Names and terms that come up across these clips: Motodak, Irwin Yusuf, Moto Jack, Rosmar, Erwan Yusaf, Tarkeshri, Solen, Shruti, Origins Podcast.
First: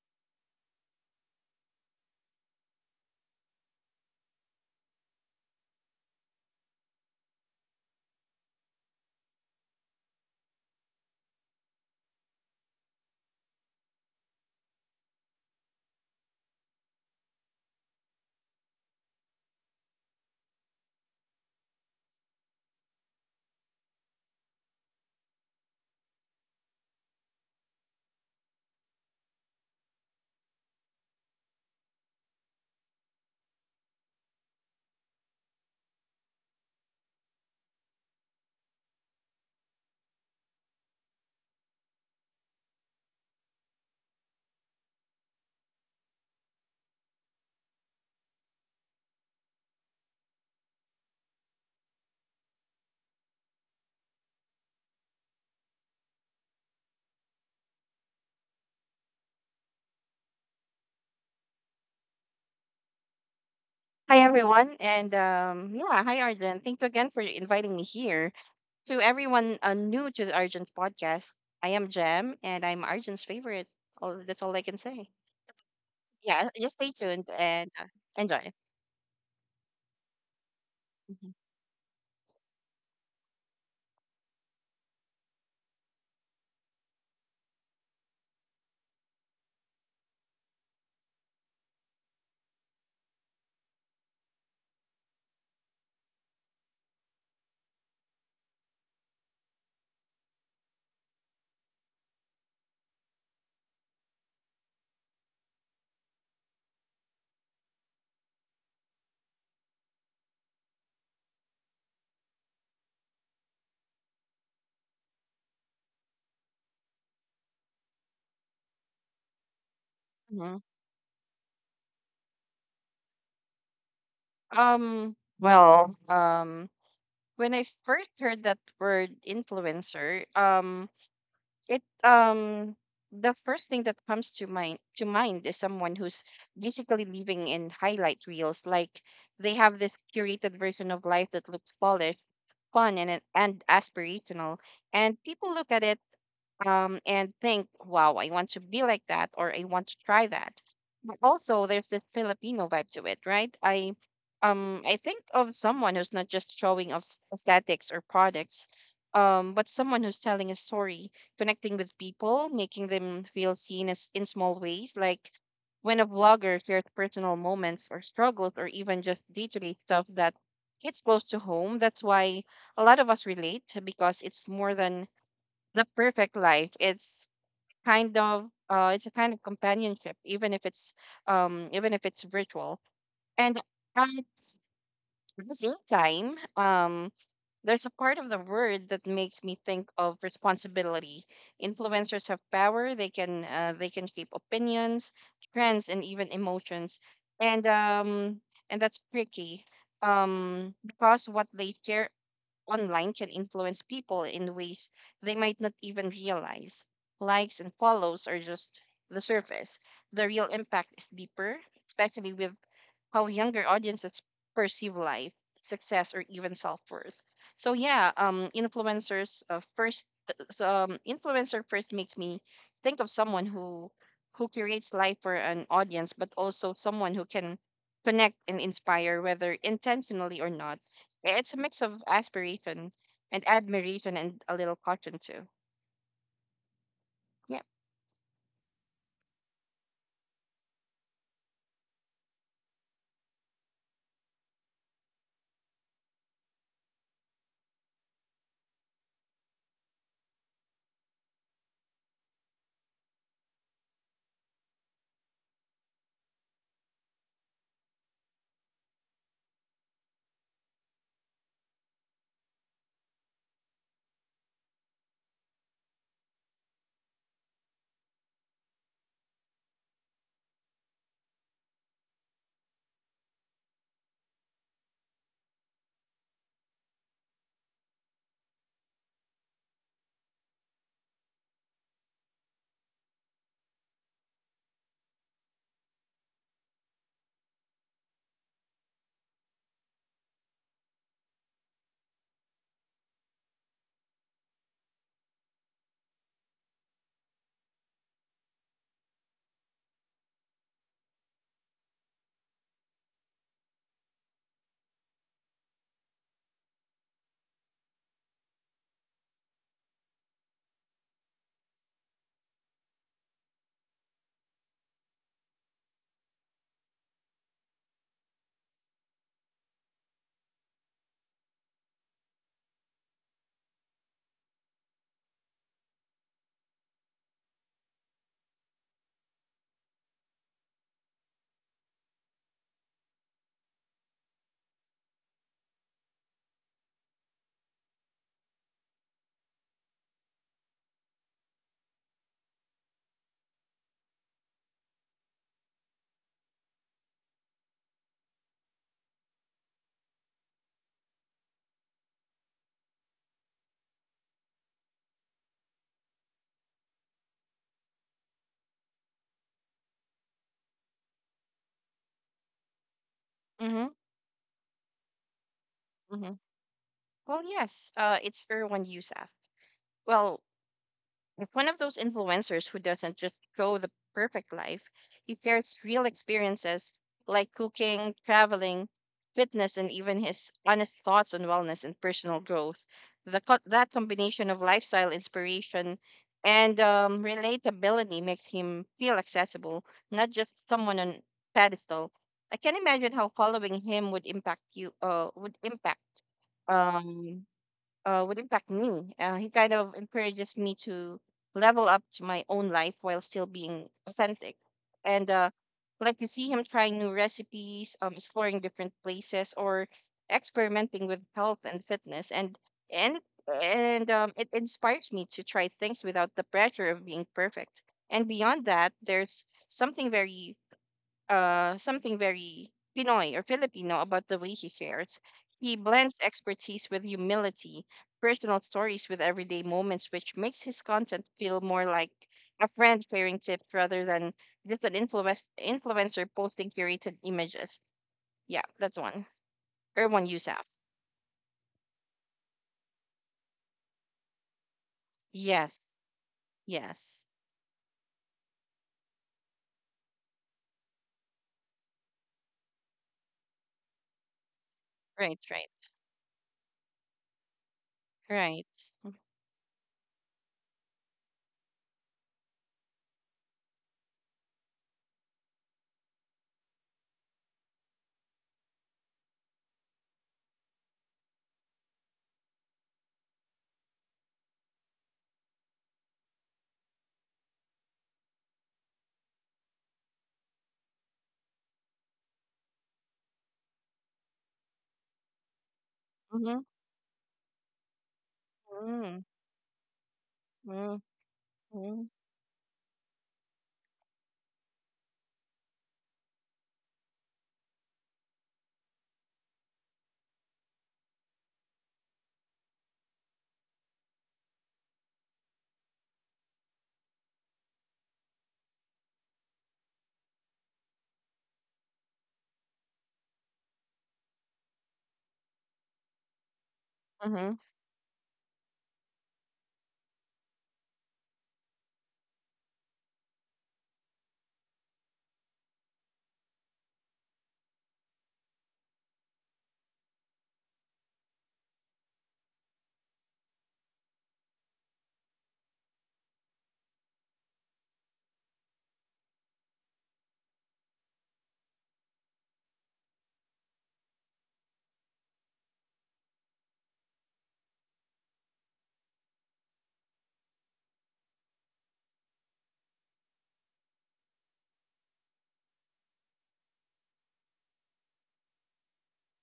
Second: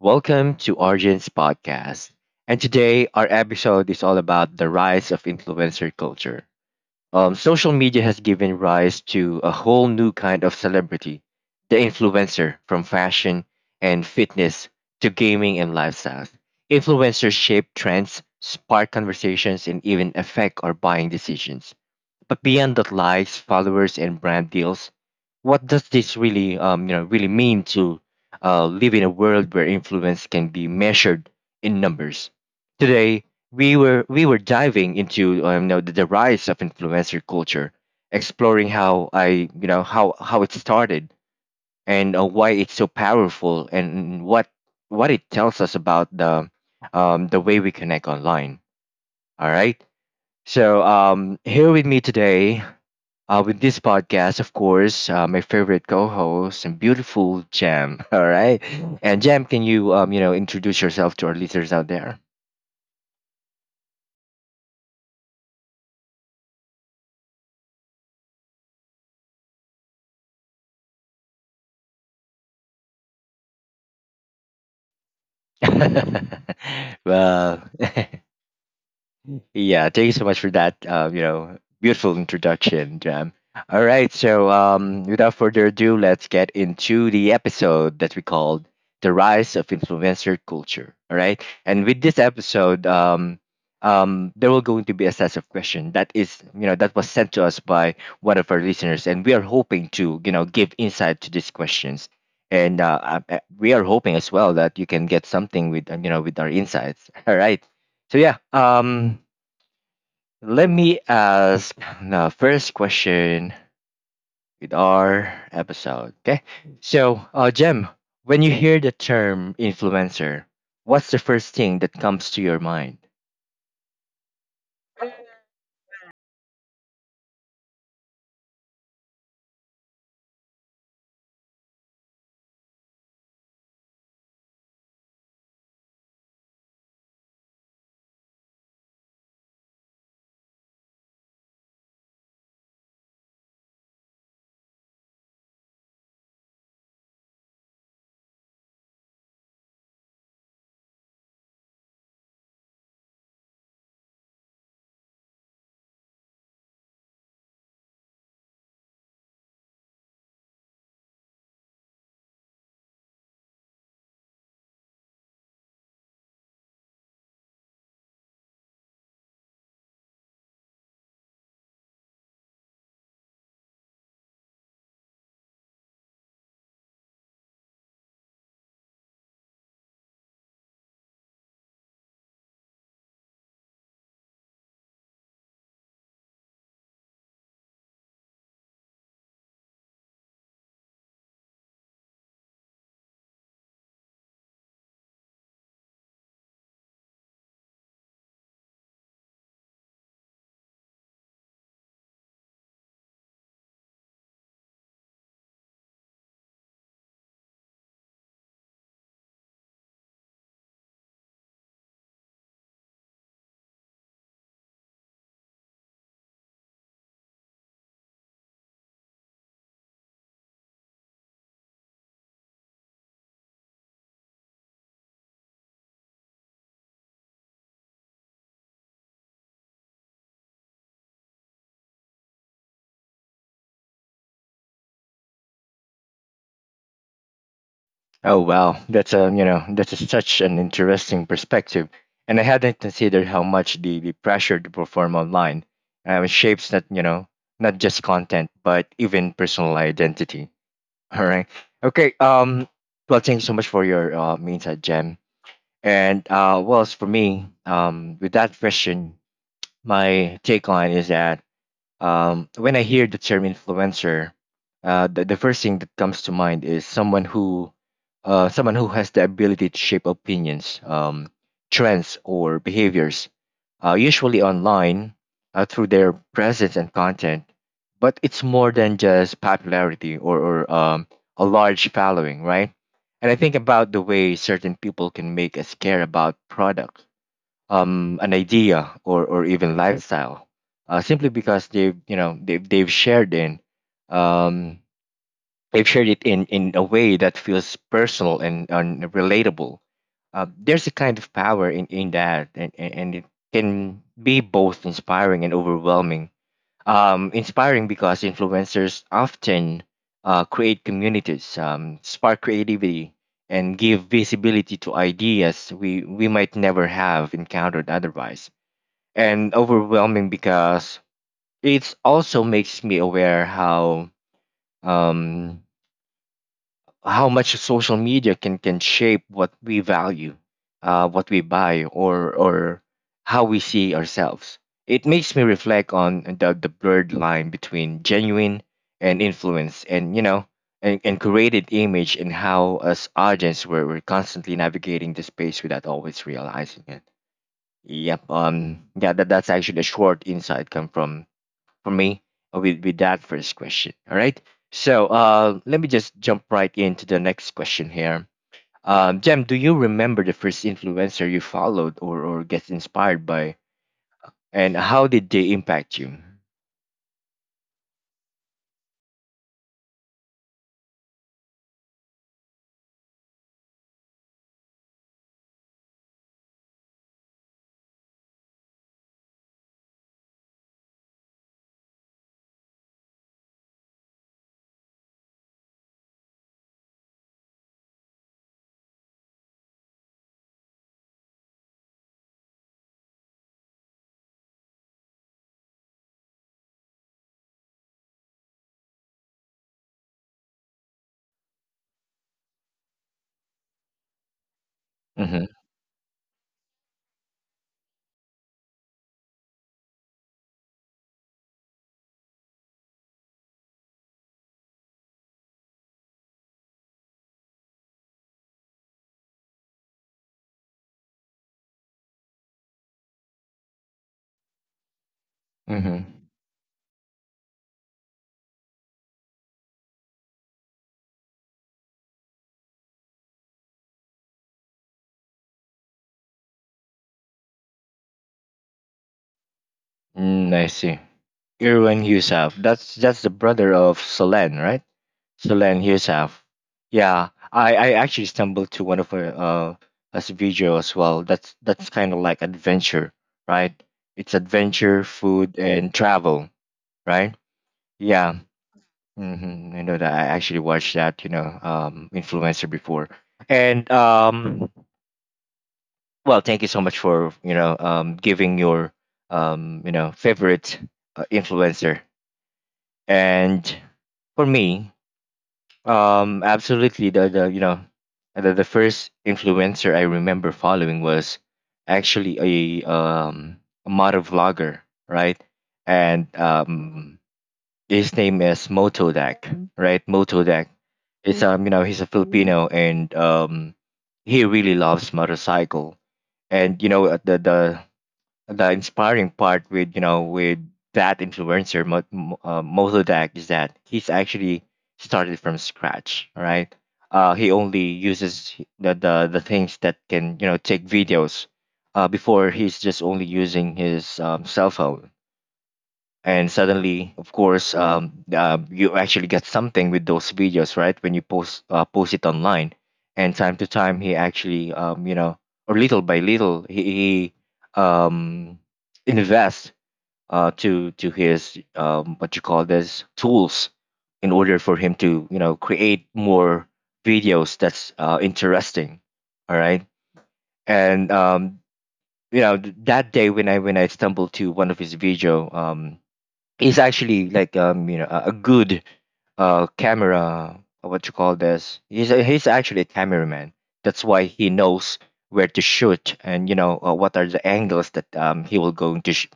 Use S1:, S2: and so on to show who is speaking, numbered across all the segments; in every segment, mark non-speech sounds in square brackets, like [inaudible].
S1: Welcome to Origins Podcast. And today, our episode is all about the rise of influencer culture. Social media has given rise to a whole new kind of celebrity, the influencer, from fashion and fitness to gaming and lifestyle. Influencers shape trends, spark conversations, and even affect our buying decisions. But beyond the likes, followers, and brand deals, what does this really, really mean to live in a world where influence can be measured in numbers? Today, we were diving into the rise of influencer culture, exploring how I you know how it started and why it's so powerful, and what it tells us about the way we connect online. All right. So here with me today with this podcast, of course, my favorite co-host and beautiful Jam. [laughs] All right, and Jam, can you you know introduce yourself to our listeners out there?
S2: Hi, everyone. Hi, Arjun. Thank you again for inviting me here. To everyone new to the Arjun's podcast, I am Jem and I'm Arjun's favorite. That's all I can say. Yeah, just stay
S1: [laughs]
S2: tuned
S1: Well.
S2: and
S1: [laughs]
S2: enjoy.
S1: Yeah, thank you so much for that. Beautiful introduction, Jam. All right, so without further ado, let's get into the episode that we called "The Rise of Influencer Culture." All right, and with this episode, there will going to be a set of questions that is, that was sent to us by one of our listeners, and we are hoping to, give insight to these questions, and we are hoping as well that you can get something with, with our insights. [laughs] All right. So yeah, let me ask the first question with our episode. Okay. So, Jem, when you hear the term influencer,
S2: hmm
S1: what's the first thing that comes to your mind?
S2: Um, well, um, when I first heard that word influencer, it the first thing that comes to mind is someone who's basically living in highlight reels, like they have this curated version of life that looks polished, fun, and aspirational, and people look at it, and think, wow, I want to be like that or I want to try that. But also, there's the Filipino vibe to it, right? I think of someone who's not just showing off aesthetics or products, but someone who's telling a story, connecting with people, making them feel seen as in small ways, like when a vlogger shares personal moments or struggles or even just day-to-day stuff that hits close to home. That's why a lot of us relate, because it's more than the perfect life. It's kind of it's a kind of companionship, even if it's virtual. And at the same time, there's a part of the word that makes me think of responsibility. Influencers have power. They can they can shape opinions, trends, and even emotions. And and that's tricky, um, because what they share online can influence people in ways they might not even realize. Likes and follows are just the surface. The real impact is deeper, especially with how younger audiences perceive life, success, or even self worth. So yeah, influencer first makes me think of someone who creates life for an audience, but also someone who can connect and inspire, whether intentionally or not. Yeah, it's a mix of aspiration and admiration and a little caution too. Yeah.
S1: Oh wow, that's a you know that's a, such an interesting perspective, and I hadn't considered how much the pressure to perform online shapes not you know not just content but even personal identity. [laughs] All right, okay. Well, thanks so much for your insight, Jem. And well, as for me, with that question, my take on is that when I hear the term influencer, the first thing that comes to mind is someone who has the ability to shape opinions, trends, or behaviors, usually online through their presence and content. But it's more than just popularity or a large following, right? And I think about the way certain people can make us care about products, an idea, or even lifestyle, simply because they've shared in um, they've shared it in a way that feels personal and relatable. There's a kind of power in that, and it can be both inspiring and overwhelming. Inspiring because influencers often create communities, spark creativity, and give visibility to ideas we might never have encountered otherwise. And overwhelming because it also makes me aware um, how much social media can shape what we value, what we buy, or how we see ourselves. It makes me reflect on the blurred line between genuine and influence, and and created image, and how us audience we're constantly navigating the space without always realizing it. Yep. Yeah. That's actually a short insight come from for me with that first question. All right. So let me just jump right into the next question here. Jem, do you remember the first influencer you followed or get inspired by,
S2: Mm-hmm.
S1: and how did they impact you?
S2: Mm-hmm. Well, yes. It's Erwan Yusaf. Well, it's one of those influencers who doesn't just show the perfect life. He shares real experiences like cooking, traveling, fitness, and even his honest thoughts on wellness and personal growth. That combination of lifestyle inspiration and relatability makes him feel accessible, not just someone on pedestal. I can imagine how following him would impact you. Um would impact me. He kind of encourages me to level up to my own life while still being authentic. And
S1: Mm-hmm.
S2: like you see him trying new recipes, exploring different places, or experimenting with health and fitness, and and it inspires me to try things without the pressure of being perfect. And beyond that, there's something very Pinoy or Filipino about the way he shares. He
S1: Mm-hmm.
S2: blends expertise with humility, personal stories with everyday moments, which makes his content feel more like a friend sharing tips rather than just an influencer posting curated images. Yeah, that's one. Erwan
S1: Mm,
S2: Yusaf.
S1: I see. Irwin Yusuf. That's the brother of Solen, right? So Solen,
S2: Yes,
S1: here's half.
S2: yes.
S1: Yeah, I actually stumbled to one of her as a video as well. That's kind of like adventure, right? It's adventure,
S2: Right,
S1: food,
S2: right,
S1: and travel, right? Yeah,
S2: right.
S1: hmm, I know that. I actually watched that, influencer before, and well, thank you so much for giving your favorite influencer, and for me, absolutely. The the first influencer I remember following was actually a um a motor vlogger, right? And
S2: Mm-hmm.
S1: his name is
S2: Mm-hmm.
S1: Motodak, right? Motodak.
S2: Mm-hmm.
S1: It's he's a Filipino and he really loves motorcycle, and the inspiring part with with that influencer Mozodak is that he's actually started from scratch. All right, he only uses the the things that can take videos. Before he's just only using his cell phone, and suddenly of
S2: Mm-hmm.
S1: course you actually get something with those videos, right? When you post it online, and time to time he actually or little by little he um, invests to his what you call this tools in order for him to create more videos that's interesting. All right. And that day when I stumbled to one of his video, is actually like a good camera, what you call this he's he's actually a cameraman, that's why he knows where to shoot and what are the angles that he will going to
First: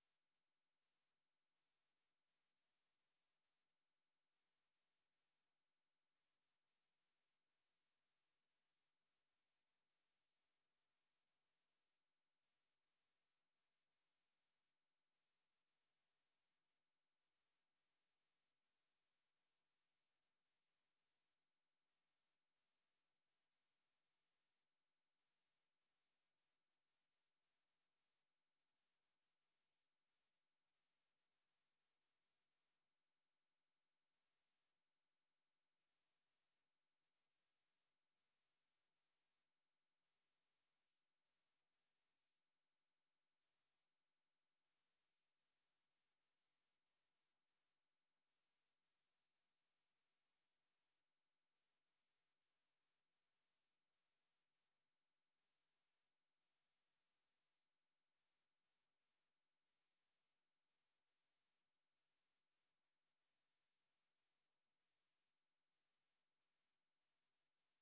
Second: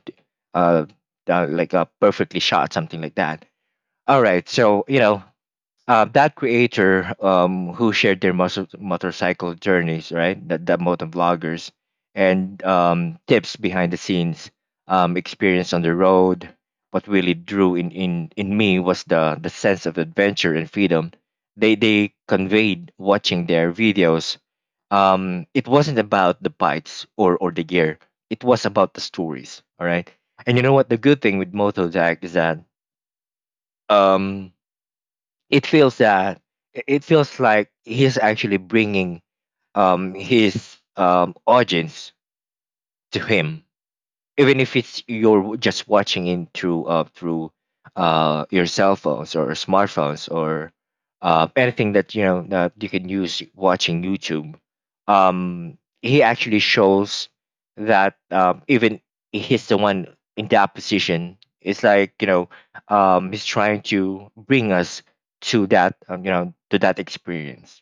S1: uh, like perfectly shot, something like that. All right, so that creator who shared their motorcycle journeys, right? That motor vloggers and tips behind the scenes, experience on the road. What really drew in me was the sense of adventure and freedom they conveyed watching their videos. It wasn't about the bikes or the gear. It was about the stories. All right. And you know what? The good thing with Moto Jack is that um it feels that it feels like he's actually bringing his audience to him, even if it's you're just watching it through your cell phones or smartphones or anything that that you can use watching YouTube. He actually shows that even he's the one in that position. It's like he's trying to bring us to that to that experience,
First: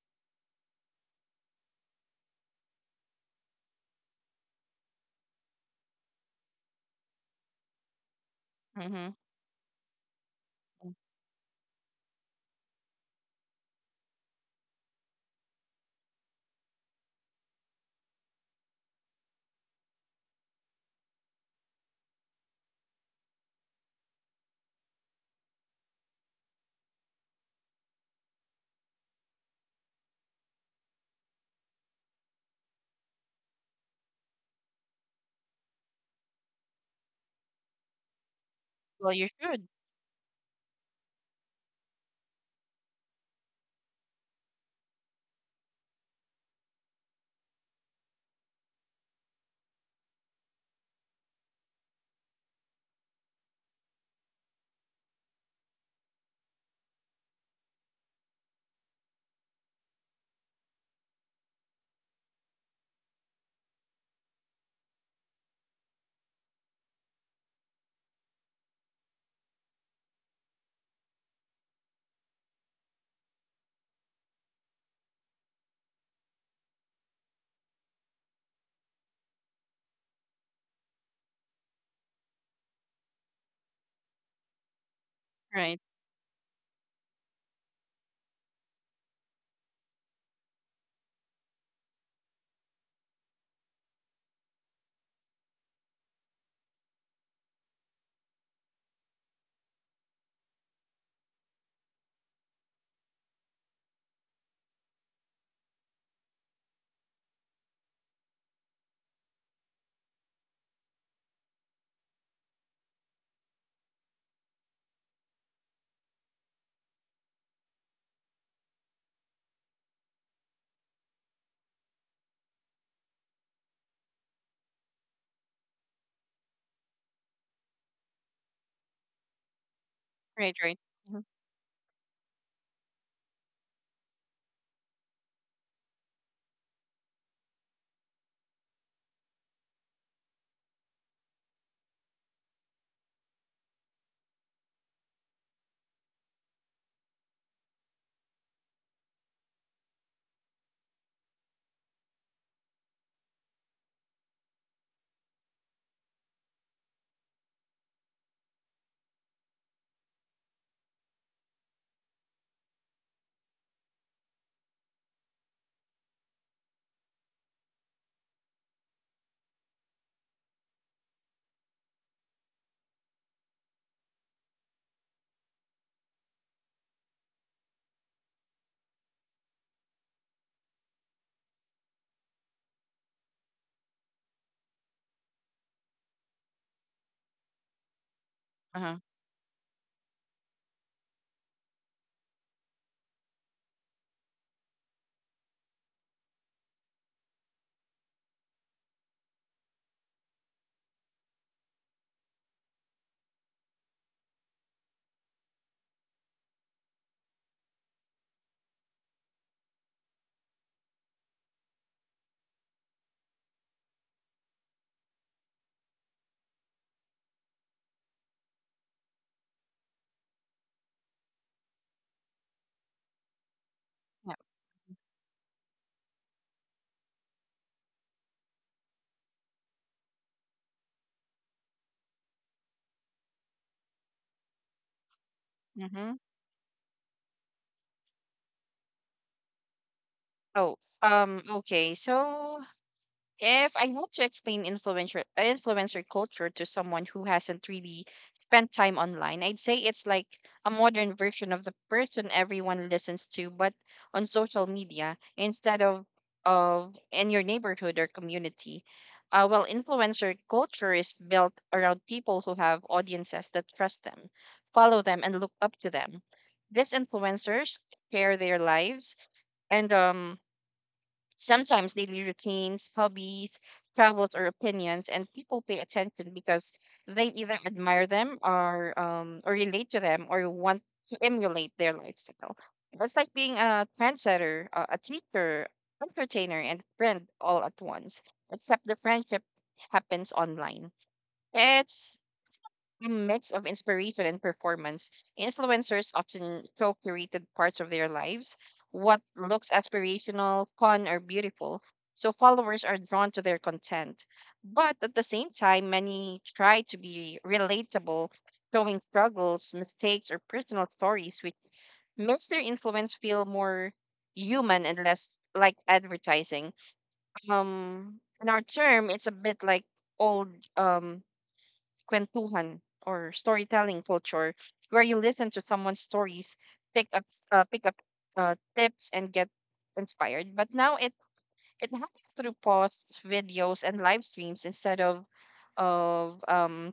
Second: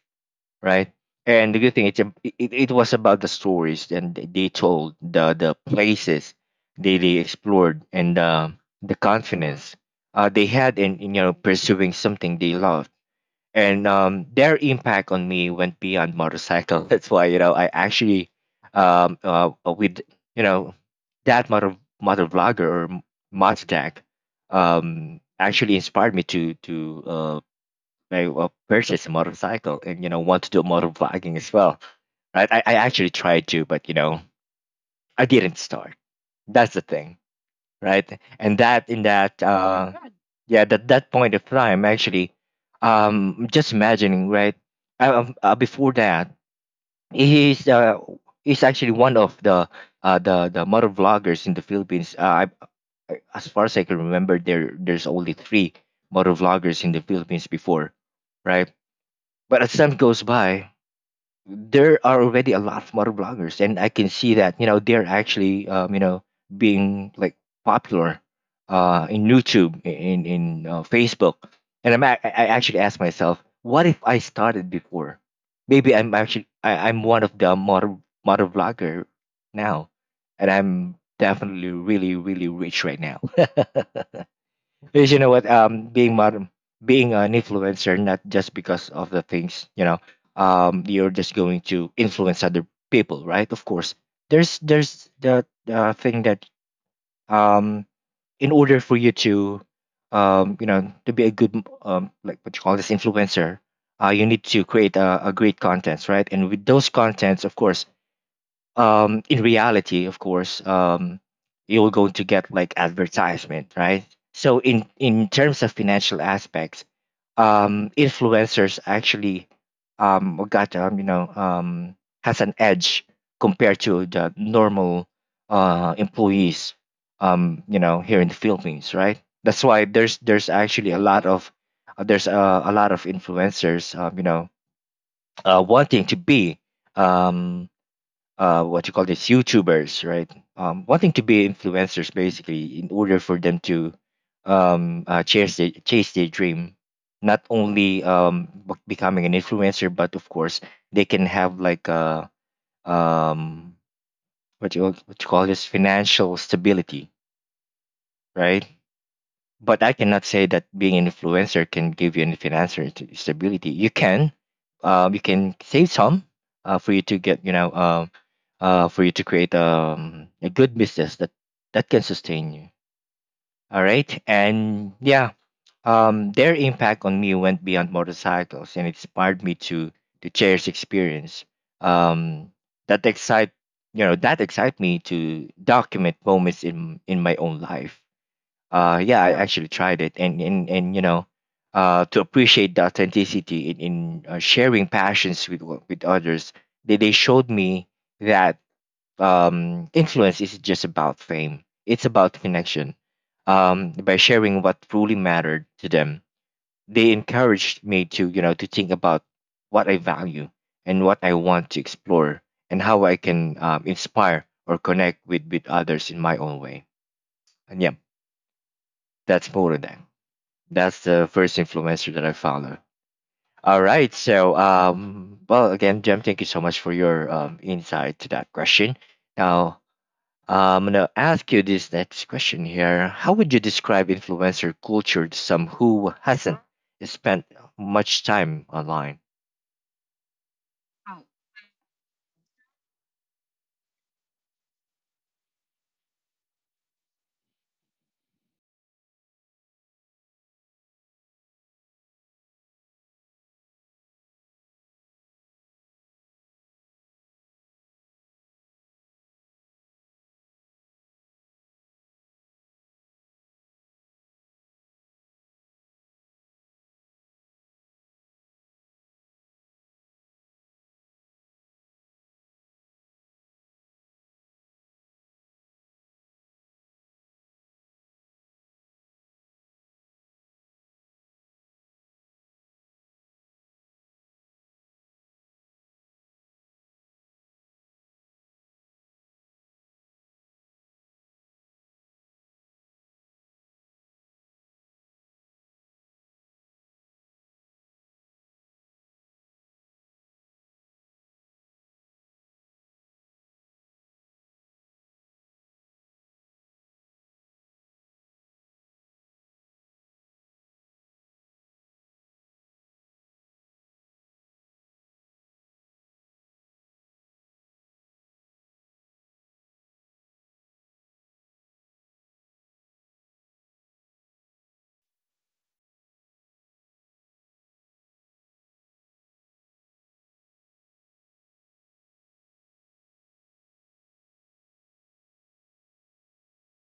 S1: right? And the good thing, it it was about the stories, and they told the places they explored, and the
S2: Mm-hmm.
S1: confidence they had in pursuing something they loved, and their impact on me went beyond motorcycle. [laughs] That's why I actually with you know that motor vlogger or Mozjack actually inspired me to uh, I purchase a motorcycle and want to do motor vlogging as well, right? I actually tried to, but I didn't start. That's the thing, right? And that in
S2: Well, you
S1: that
S2: should.
S1: yeah, that that point of time actually, just imagining, right? Before that, he's uh he's actually one of the the motor vloggers in the Philippines. As far as I can remember, there there's only three motor vloggers in the Philippines before, right? But as time goes by, there are already a lot more bloggers, and I can see that they're actually being like popular in YouTube, in Facebook, and I actually ask myself, what if I started before? Maybe I'm actually I'm one of the model blogger now, and I'm definitely really really rich right now. [laughs] Because you know what,
S2: Right,
S1: being modern, being an influencer, not just because of the things you know, you're just going to influence other people, right? Of course, there's the thing that um, in order for you to, to be a good like what you call this influencer, you need to create a great contents, right? And with those contents, of course, in reality, of course, you're going to get like advertisement, right? So in terms of financial aspects, influencers actually got you know has an edge compared to the normal employees, here in the Philippines, right? That's why there's
S2: right, right.
S1: actually a
S2: Mm-hmm.
S1: lot of there's a lot of influencers, wanting to be um what you call this YouTubers, right? Wanting to be influencers basically in order for them to chase chase their dream. Not only becoming an influencer, but of course they can have like a um, what you call this financial stability, right? But I cannot say that being an influencer can give you any financial stability. You can, save some, for you to get, for you to create a good business that can sustain you. All right, and yeah, their impact on me went beyond motorcycles and inspired me to cherish experience. Um, that excite, that excite me to document moments in my own life.
S2: Uh-huh.
S1: Yeah, I Yeah. actually tried it, and to appreciate the authenticity in sharing passions with others. They showed me that influence isn't just about fame; it's about connection. By sharing what truly mattered to them, they encouraged me to you know to think about what I value and what I want to explore, and how I can inspire or connect with others in my own way. And yeah, that's more than that. That's the first influencer that I follow. All right.
S2: Yeah.
S1: So, well, again, Jem, thank you so much for your insight to that question. Now, I'm going to ask you this next question here. How would you describe influencer culture to some who
S2: Mm-hmm.
S1: hasn't spent much time online?
S2: Oh, okay. So if I want to explain influencer culture to someone who hasn't really spent time online, I'd say it's like a modern version of the person everyone listens to, but on social media instead of in your neighborhood or community. Well, influencer culture is built around people who have audiences that trust them, follow them, and look up to them. These influencers share their lives and sometimes daily routines, hobbies, travels, or opinions, and people pay attention because they either admire them or relate to them or want to emulate their lifestyle. It's like being a trendsetter, a teacher, entertainer, and friend all at once, except the friendship happens online. It's a mix of inspiration and performance. Influencers often show curated parts of their lives, what looks aspirational, fun, or beautiful, so followers are drawn to their content. But at the same time, many try to be relatable, showing struggles, mistakes, or personal stories, which makes their influence feel more human and less like advertising. In our term, it's a bit like old kwentuhan or storytelling culture where you listen to someone's stories, pick up pick up tips and get inspired. But now it happens through posts, videos, and live streams instead of of um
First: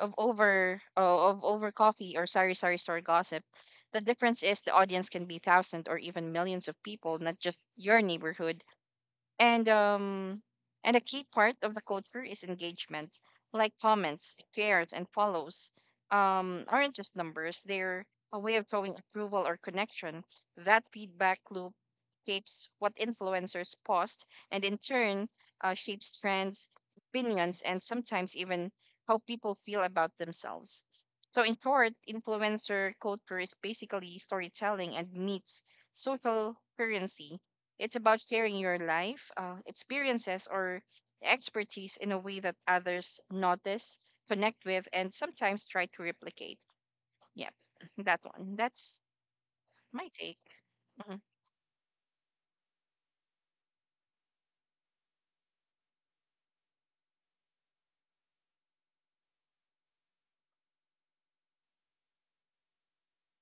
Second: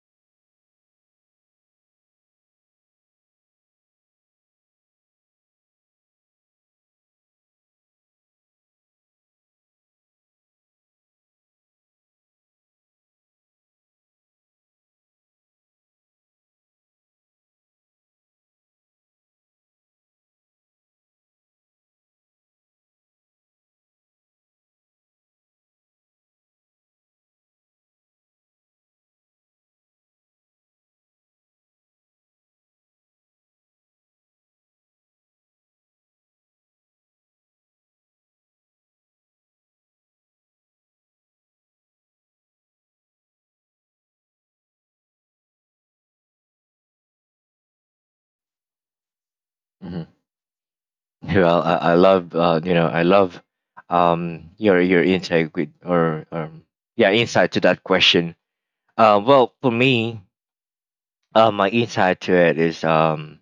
S2: of over coffee or sorry store gossip. The difference is the audience can be thousands or even millions of people, not just your neighborhood. And and a key part of the culture is engagement, like comments, shares, and follows, um, aren't just numbers. They're a way of showing approval or connection. That feedback loop shapes what influencers post and in turn shapes trends, opinions, and sometimes even how people feel about themselves. So in short, influencer culture is basically storytelling and meets social currency. It's about sharing your life, experiences, or expertise in a way that others notice, connect with, and sometimes try to replicate. Yeah, [laughs] that one. That's
S1: Hmm.
S2: my
S1: [laughs]
S2: take. Mhm.
S1: Well, I I love your insight yeah, insight to that question. Well, for me, my insight to it is,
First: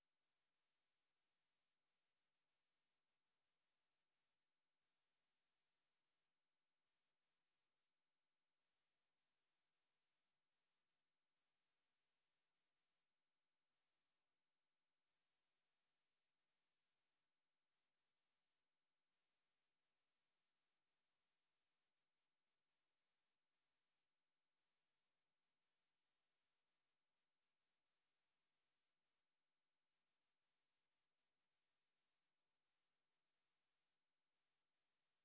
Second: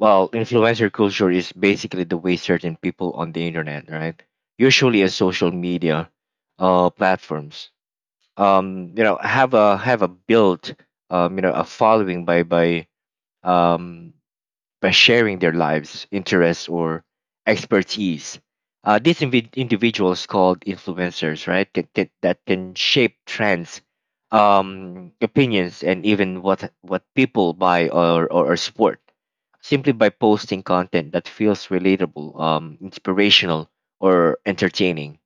S1: well, influencer culture is basically the way certain people on the internet, right? Usually a social media platforms. Have a built a following um by sharing their lives, interests, or expertise. These individuals called influencers, right, that, that, that can shape trends, opinions, and even what people buy or support, simply by posting content that feels relatable, inspirational, or entertaining.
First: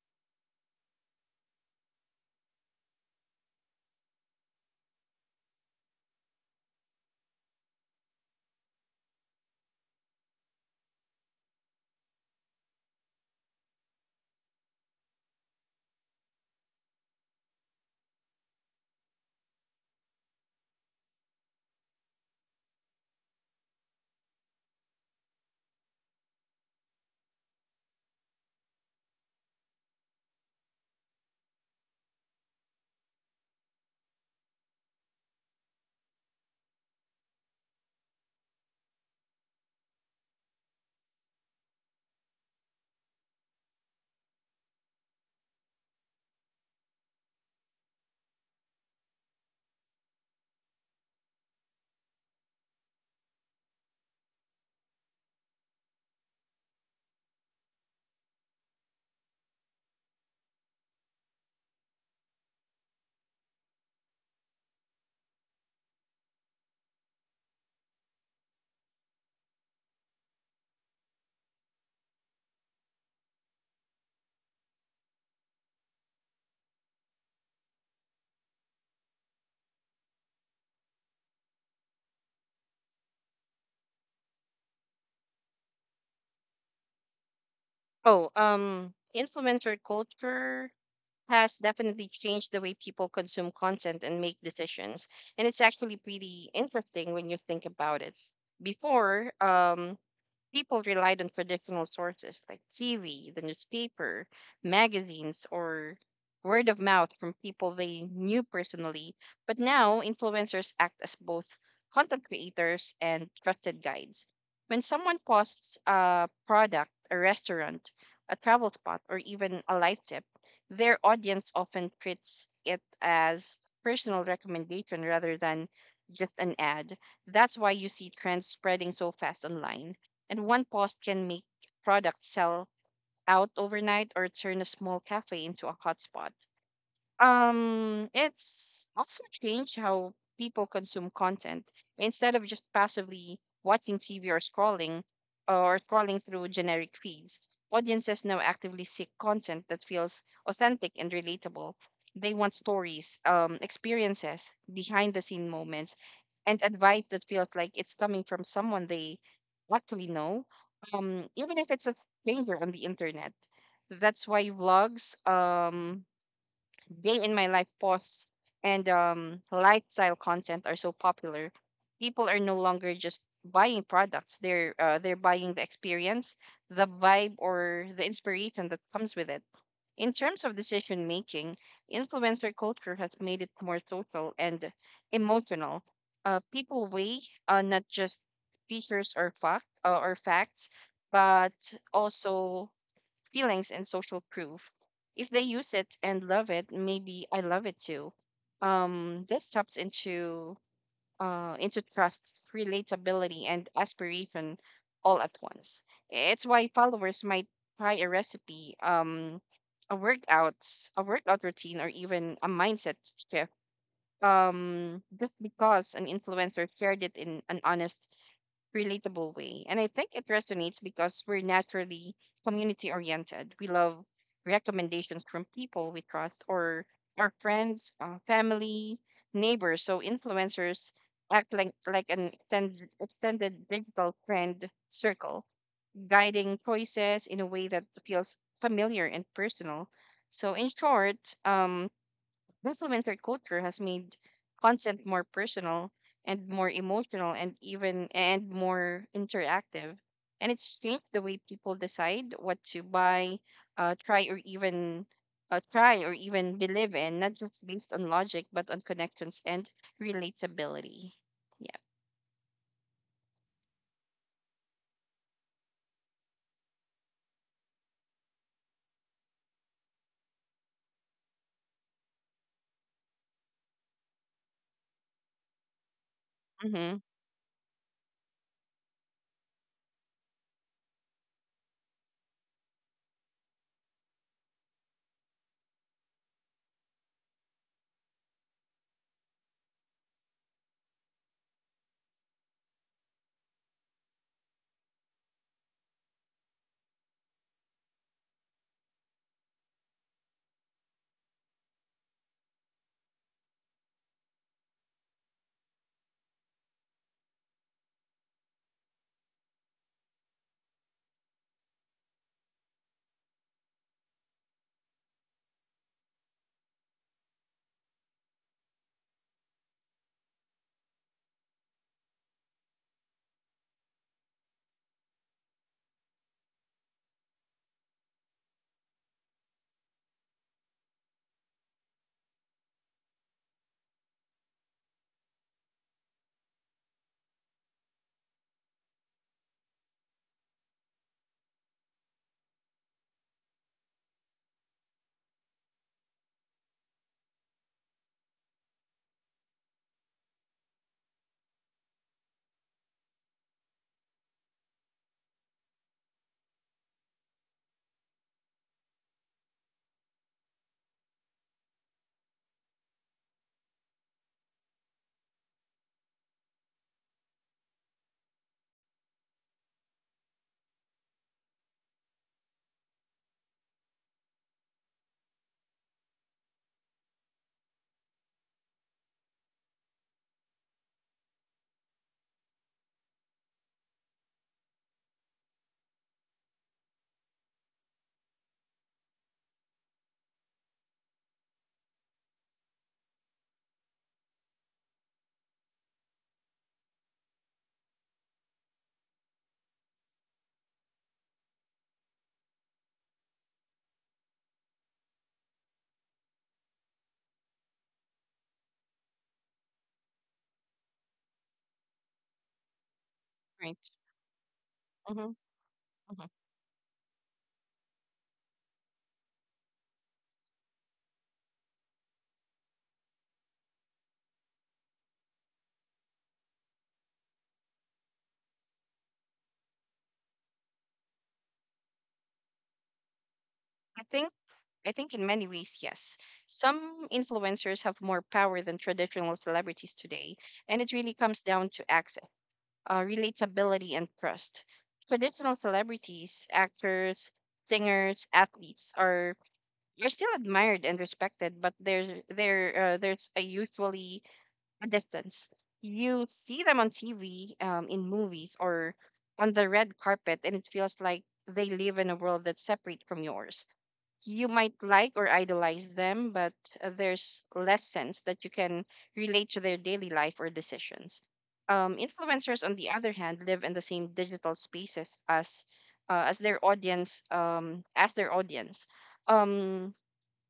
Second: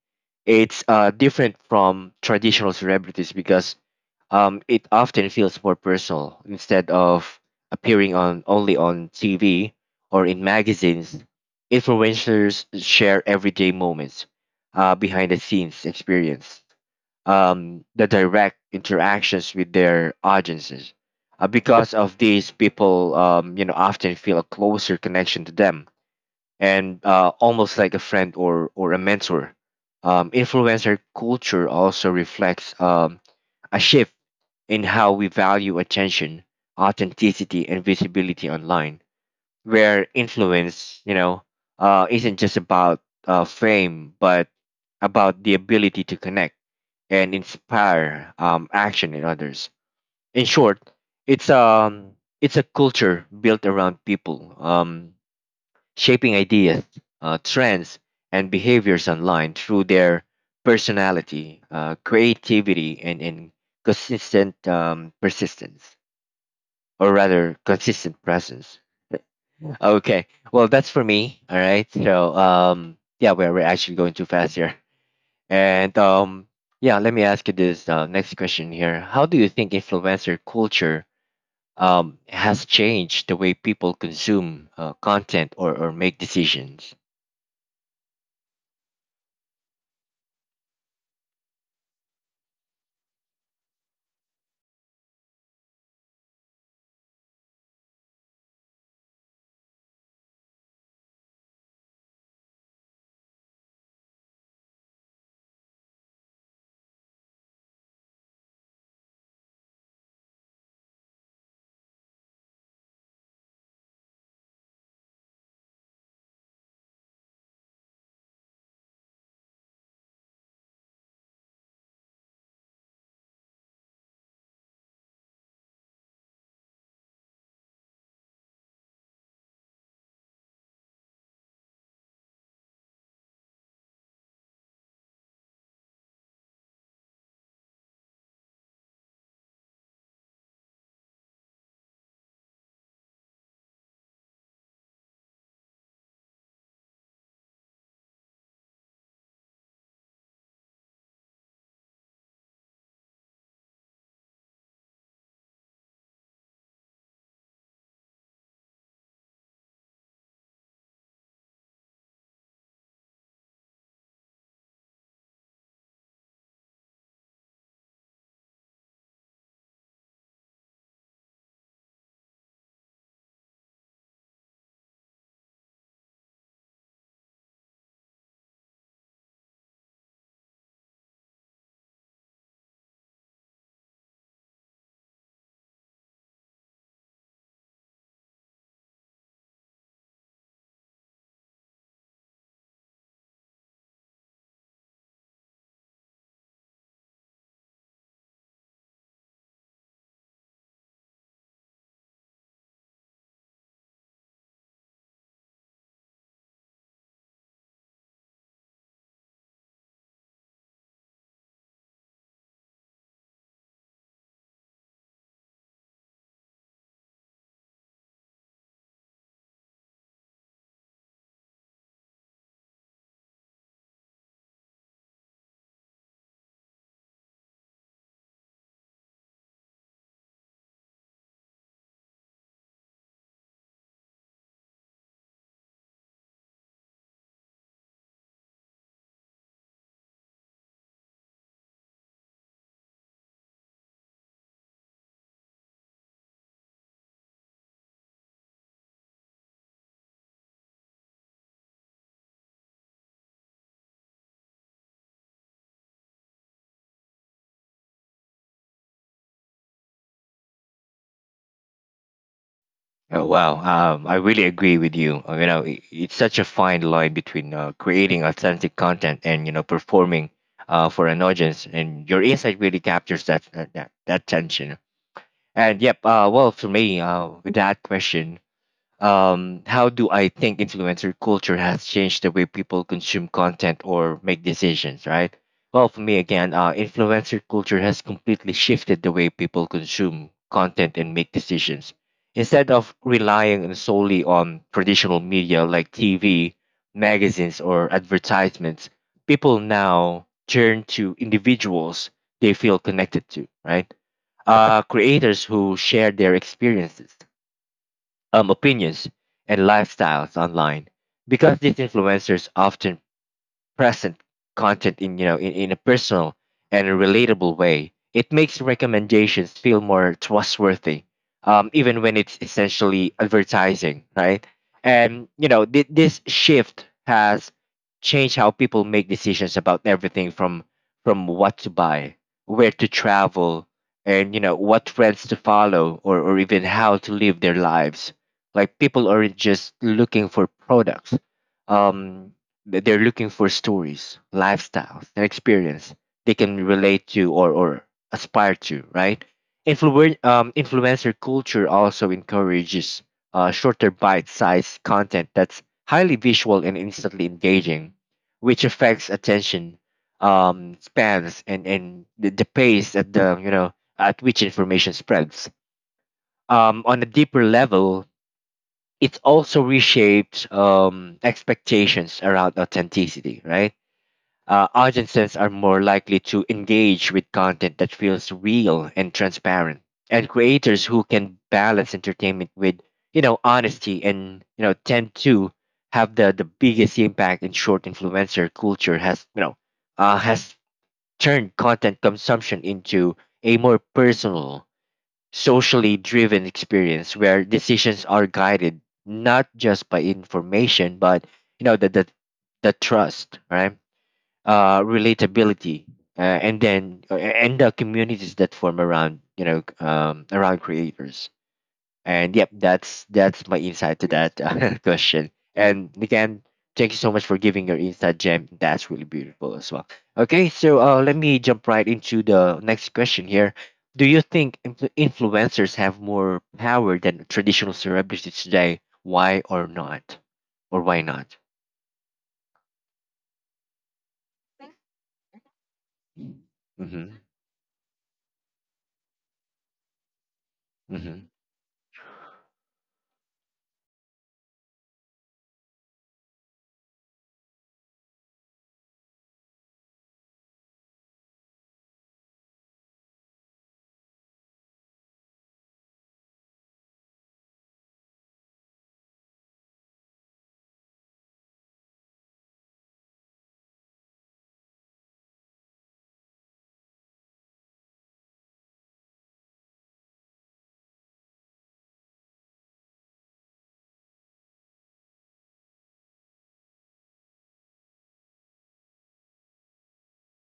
S1: It's different from traditional celebrities because it often feels more personal, instead of appearing on only on TV or in magazines. Influencers share everyday moments, behind the scenes experience, the direct interactions with their audiences. Because of these, people often feel a closer connection to them, and almost like a friend or a mentor. Influencer culture also reflects a shift in how we value attention, authenticity, and visibility online, where influence, isn't just about fame, but about the ability to connect and inspire action in others. In short, it's um, it's a culture built around people. Shaping ideas, trends, and behaviors online through their personality, creativity, and consistent persistence, or rather, consistent presence. Okay, well, that's for me. All right, so yeah, we're actually going too fast here. And yeah, let me ask you this next question here. How do you think influencer culture has changed the way people consume content or make decisions?
S2: Oh, influencer culture has definitely changed the way people consume content and make decisions. And it's actually pretty interesting when you think about it. Before, people relied on traditional sources like TV, the newspaper, magazines, or word of mouth from people they knew personally. But now, influencers act as both content creators and trusted guides. When someone posts a product, a restaurant, a travel spot, or even a life tip, their audience often treats it as personal recommendation rather than just an ad. That's why you see trends spreading so fast online, and one post can make products sell out overnight or turn a small cafe into a hotspot. It's also changed how people consume content. Instead of just passively watching TV or scrolling through generic feeds, audiences now actively seek content that feels authentic and relatable. They want stories, experiences, behind the scene moments, and advice that feels like it's coming from someone they actually know, even if it's a stranger on the internet. That's why vlogs, day in my life posts and lifestyle content are so popular. People are no longer just buying products. They're buying the experience, the vibe, or the inspiration that comes with it. In terms of decision making, influencer culture has made it more social and emotional. People weigh not just features or fact or facts, but also feelings and social proof. If they use it and love it, maybe I love it too. This taps into trust, relatability, and aspiration all at once. It's why followers might try a recipe, a workout, a workout routine, or even a mindset shift. Just because an influencer shared it in an honest, relatable way. And I think it resonates because we're naturally community oriented. We love recommendations from people we trust, or our friends, family, neighbors. So influencers act like an extended digital friend circle, guiding choices in a way that feels familiar and personal. So in short, um, influencer culture has made content more personal and more emotional and more interactive. And it's changed the way people decide what to buy, uh, try or even try or even believe in, not just based on logic but on connections and relatability. Yeah.
S1: Oh wow, I really agree with you. I It's such a fine line between creating authentic content and performing for an audience, and your insight really captures that, that tension. And yep, well, for
S2: Mm-hmm.
S1: me, with that question, how do I think influencer culture has changed the way people consume content or make decisions, right? Well, for me again, influencer culture has completely shifted the way people consume content and make decisions. Instead of relying solely on traditional media like TV, magazines, or advertisements, people now turn to individuals they feel connected to, right? Creators who share their experiences, opinions, and lifestyles online, because these influencers often present content in you know in a personal and a relatable way, it makes recommendations feel more trustworthy, even when it's essentially advertising, right? And this shift has changed how people make decisions about everything from what to buy, where to travel, and what trends to follow, or even how to live their lives. Like, people aren't just looking for products. um they're looking for stories, lifestyles, and experience they can relate to or aspire to, right? Influencer culture also encourages shorter bite-sized content that's highly visual and instantly engaging, which affects attention spans, and the pace at the you know at which information spreads. On a deeper level, it also reshapes expectations around authenticity, right? Audiences are more likely to engage with content that feels real and transparent, and creators who can balance entertainment with honesty and you know tend to have the biggest impact. In short, influencer culture has, has turned content consumption into a more personal, socially driven experience, where decisions are guided not just by information but you know the the, the trust, right? Relatability, and the communities that form around you know around creators. And yep, that's my
S2: Right.
S1: insight to that, [laughs]
S2: Mm-hmm.
S1: question. And
S2: hmm
S1: again, thank you so much for giving your insight, gem that's really beautiful as well. Okay, so let me jump right into the next question here. Do you think influencers have more power than traditional celebrities today? Why or not, or why not?
S2: I think I think in many ways, yes. Some
S1: Mm-hmm.
S2: influencers have more power than traditional celebrities today, and it really
S1: Mm-hmm.
S2: comes down to access, relatability, and trust. Traditional celebrities, actors, singers, athletes, are still admired and respected, but there's a usually a distance. You see them on TV, in movies, or on the red carpet, and it feels like they live in a world that's separate from yours. You might like or idolize them, but there's less sense that you can relate to their daily life or decisions. Influencers, on the other hand, live in the same digital spaces as as their audience, um,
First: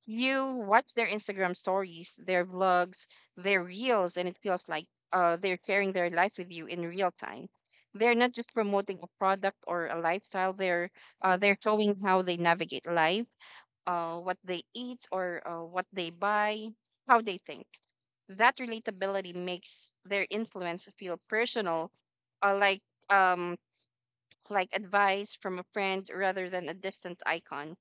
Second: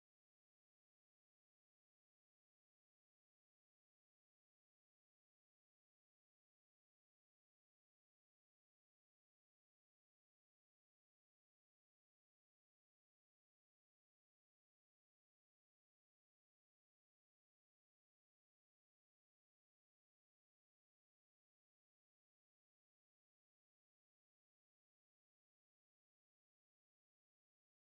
S2: you watch their Instagram stories, their vlogs, their reels, and it feels like they're sharing their life with you in real time. They're not just promoting a product or a lifestyle. They're showing how they navigate life, what they eat or what they buy, how they think. That relatability makes their influence feel personal, uh, like um, like advice from a friend rather than a distant icon.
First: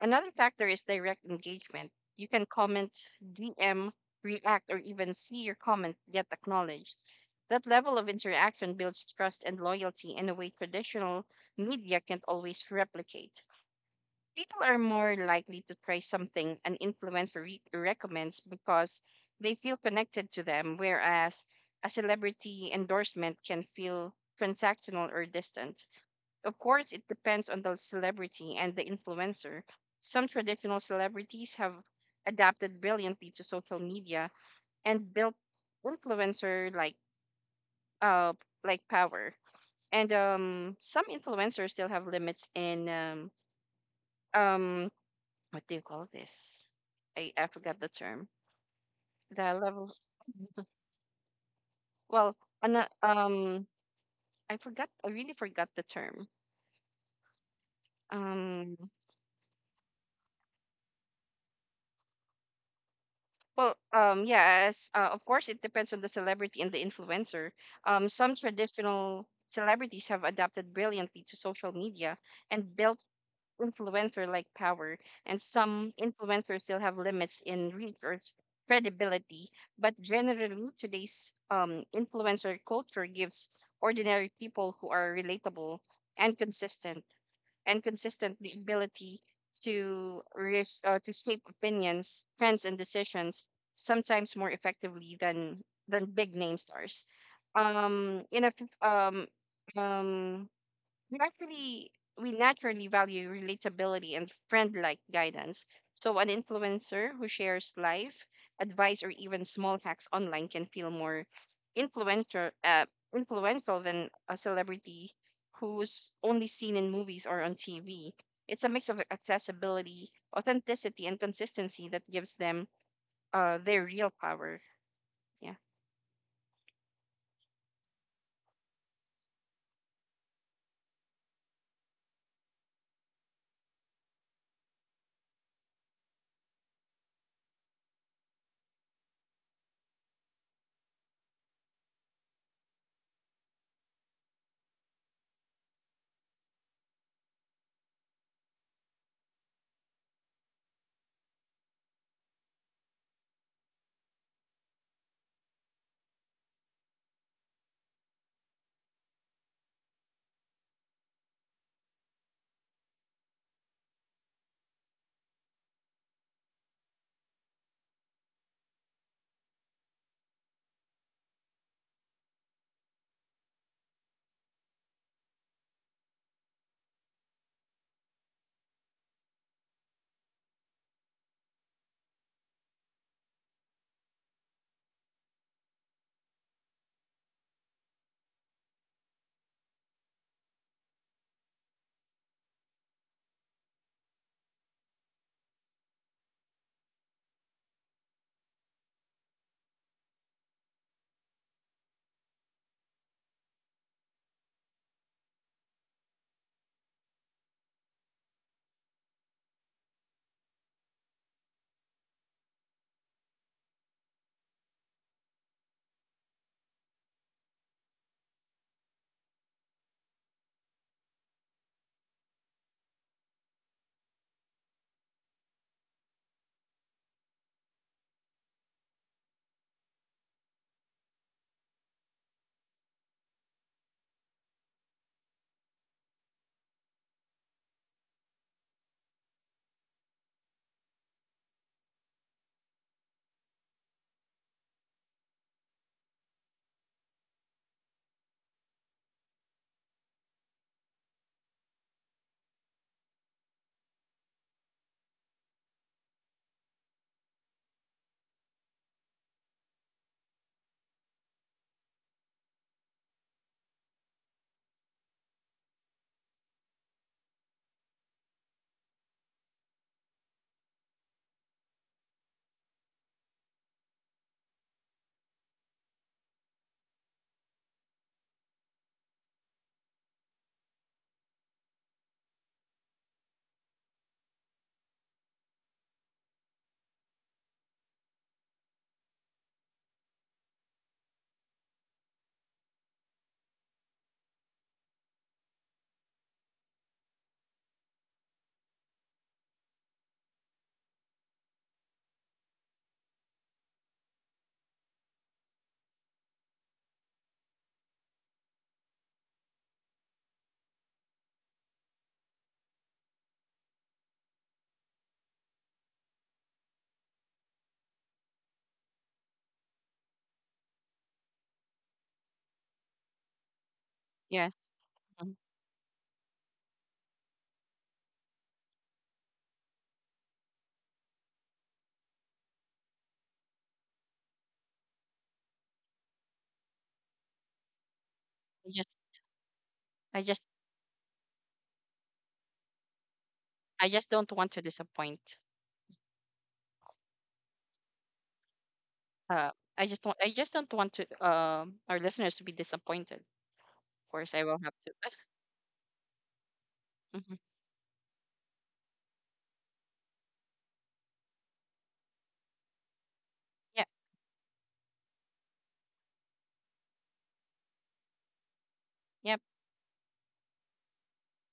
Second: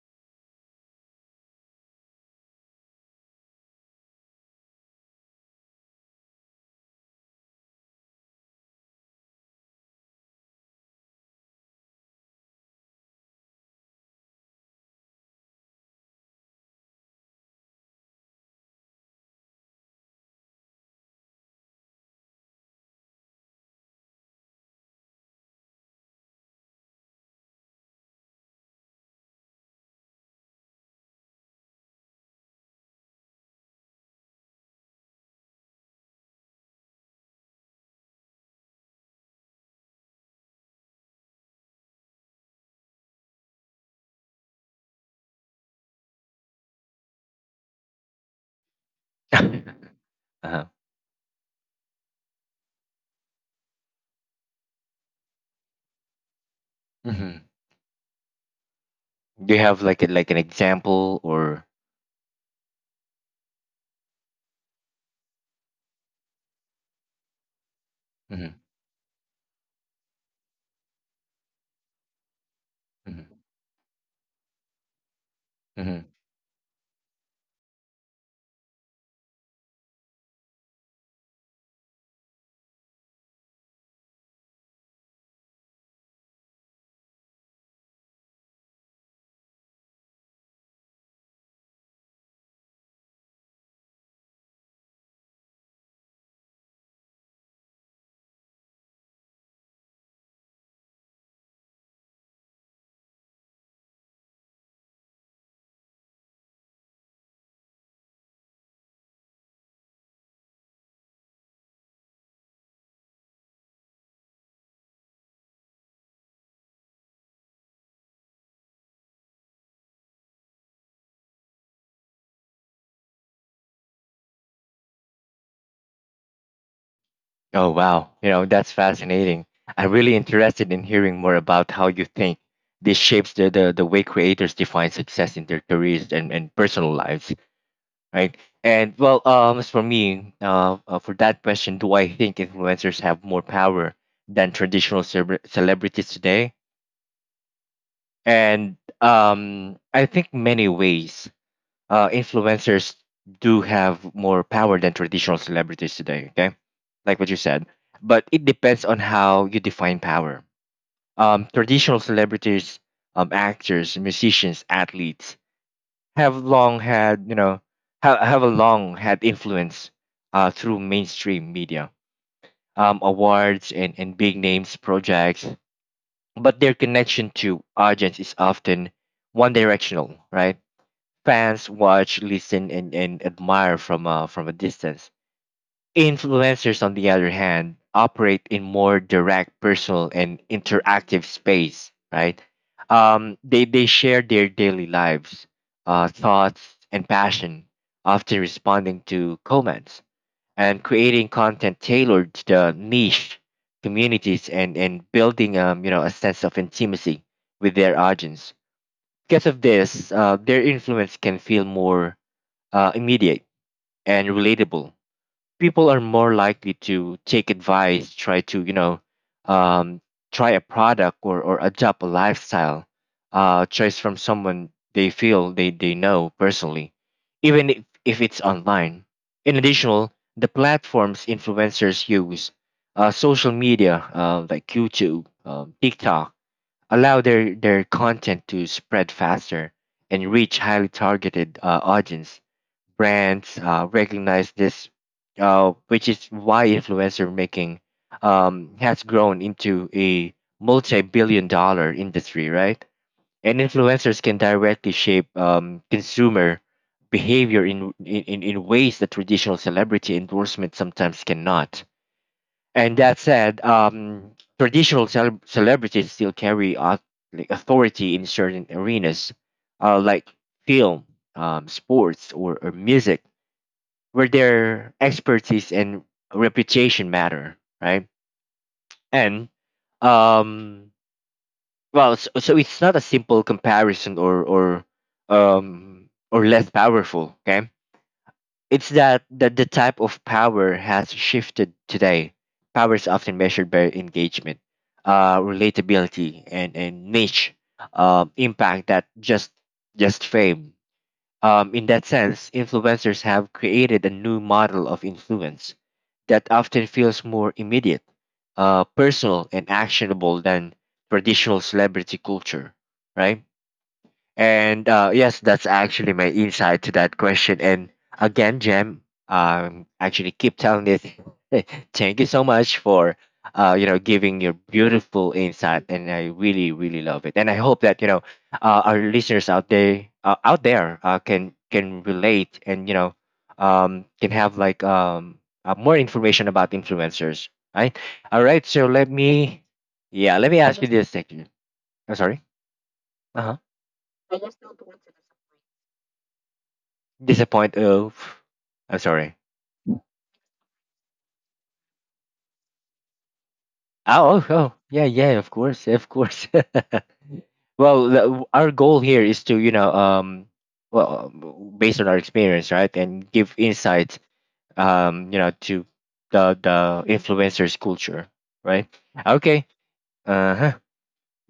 S2: Another factor is direct engagement. You can comment, DM, react, or even see your comment get acknowledged. That level of interaction builds trust and loyalty in a way traditional media can't always replicate. People are more likely to try something an influencer recommends because they feel connected to them, whereas a celebrity endorsement can feel transactional or distant. Of course, it depends on the celebrity and the influencer. Some traditional celebrities have adapted brilliantly to social media and built influencer uh like power. And Some influencers still have limits in um, what do you call this? I forgot the term.
S1: [laughs]
S2: The level.
S1: Uh-huh.
S2: Well, an, uh, um, I forgot. I really forgot the term.
S1: Mm-hmm.
S2: Um.
S1: Do you have like a, like an example or?
S2: Well. Yes. Of course, it depends on the celebrity and the influencer. Some
S1: Mhm,
S2: traditional celebrities have adapted brilliantly to social media and built
S1: mhm,
S2: influencer like power, and some
S1: mhm.
S2: influencers still have limits in reach or credibility. But generally, today's influencer culture gives ordinary people who are relatable and consistent the ability to to shape opinions, trends, and decisions sometimes more effectively than big name stars. Um, in a f- um, um, we actually we naturally value relatability and friend-like guidance. So an influencer who shares life advice or even small hacks online can feel more influential uh, influential than a celebrity who's only seen in movies or on TV. It's a mix of accessibility, authenticity, and consistency that gives them their real power. Yeah.
S1: Oh wow, you know that's fascinating. I'm really interested in hearing more about how you think this shapes the way creators define success in their careers, and personal lives, right? And well, as for me, for that question, do I think influencers have more power than traditional celebrities today? And I think many ways, influencers do have more power than traditional celebrities today. Okay, like what you said, but it depends on how you define power. Traditional celebrities, actors, musicians, athletes have long had you know have a long had influence through mainstream media, awards, and big names projects. But their connection to audience is often one directional, right? Fans watch, listen, and admire from from a distance. Influencers, on the other hand, operate in more direct, personal, and interactive space, right? They share their daily lives, thoughts, and passion, often responding to comments and creating content tailored to the niche communities, and building a sense of intimacy with their audience. Because of this, their influence can feel more immediate and relatable. People are more likely to take advice, try to you know, um, try a product or adopt a lifestyle choice from someone they feel they know personally, even if it's online. In addition, the platforms influencers use, social media like YouTube, TikTok, allow their content to spread faster and reach highly targeted audience. Brands recognize this, which is why influencer making has grown into a multi-billion dollar industry, right? And influencers can directly shape consumer behavior in ways that traditional celebrity endorsement sometimes cannot. And that said, traditional celebrities still carry like authority in certain arenas, like film, sports, or music, where their expertise and reputation matter, right? And um, well, so it's not a simple comparison or less powerful. Okay, it's that the type of power has shifted today. Power is often measured by engagement, relatability, and niche impact that just fame. In that sense, influencers have created a new model of influence that often feels more immediate, personal, and actionable than traditional celebrity culture, right? And yes, that's actually my insight to that question. And again, Jem, actually keep telling this. [laughs] Thank you so much for giving
S2: Yes.
S1: your beautiful
S2: Mhm.
S1: insight, and I really really love it. And I hope that our listeners out there, can relate, and you know can have like more information about influencers. Right. All right.
S2: I
S1: So,
S2: just, I just,
S1: let me ask you this. Thank you. I'm sorry.
S2: I just don't want to disappoint.
S1: Disappoint. Oh, I'm sorry.
S2: Uh, I just want I just don't want to our listeners to be disappointed. Of course, I
S1: Oh, oh,
S2: will have
S1: oh,
S2: to.
S1: yeah,
S2: [laughs]
S1: yeah, of course, of course.
S2: Mhm.
S1: [laughs] Well, our goal here is to, well, based on our experience, right, and give
S2: Yeah,
S1: insights, to the influencers culture, right?
S2: yeah.
S1: Okay. Uh huh.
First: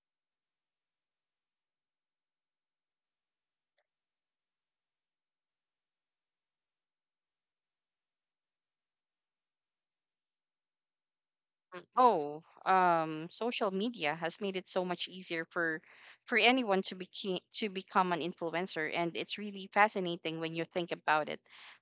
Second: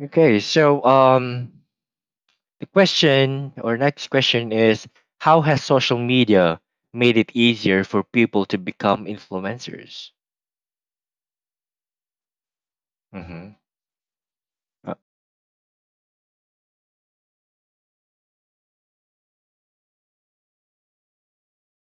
S1: Okay. So, the question or next question is, how has social media made it easier for people to become influencers?
S2: Mm, Oh,
S1: Mm-hmm.
S2: social media has made it so
S1: Uh,
S2: much easier for anyone to be to become an influencer, and it's really fascinating when you think about it.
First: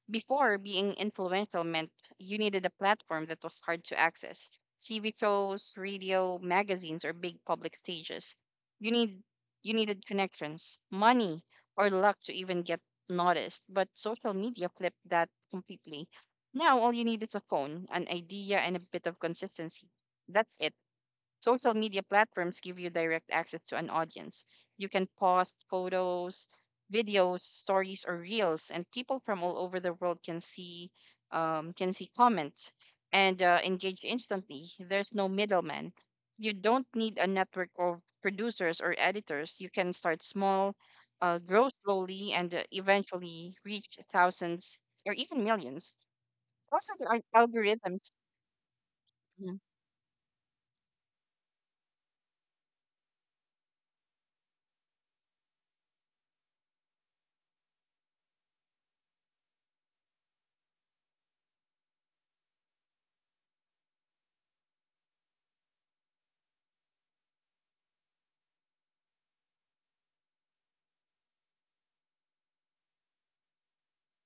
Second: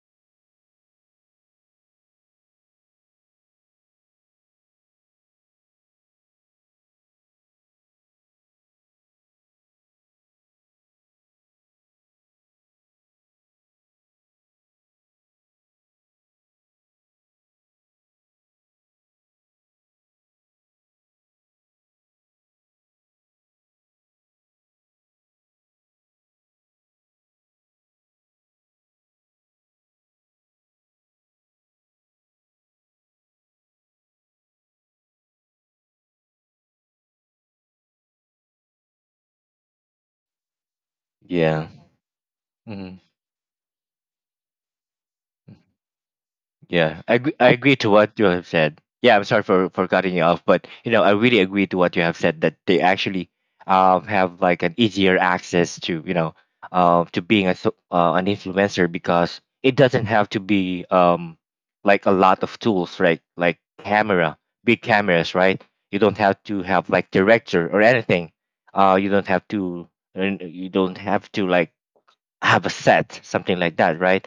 S2: Before, being influential meant you needed a platform that was hard to access. TV shows, radio, magazines, or big public stages. You need you needed connections, money, or luck to even get noticed. But social media flipped that completely. Now all you need is a phone, an idea, and a bit of consistency. That's it. Social media platforms give you direct access to an audience. You can post photos, videos, stories, or reels, and people from all over the world can see comments and engage instantly. There's no middleman. You don't need a network of producers or editors. You can start small, grow
S1: yeah.
S2: slowly, and
S1: Hmm.
S2: eventually reach thousands or even millions. Also
S1: Yeah,
S2: the
S1: I agree to
S2: algorithms.
S1: what you have said. Yeah, I'm sorry
S2: Mhm.
S1: for cutting you off, but I really agree to what you have said, that they actually have like an easier access to to being an influencer because it doesn't have to be like a lot of tools, right? Like camera, big cameras, right? You don't have to have like director or anything. Uh, you don't have to you don't have to like have a set, something like that, right?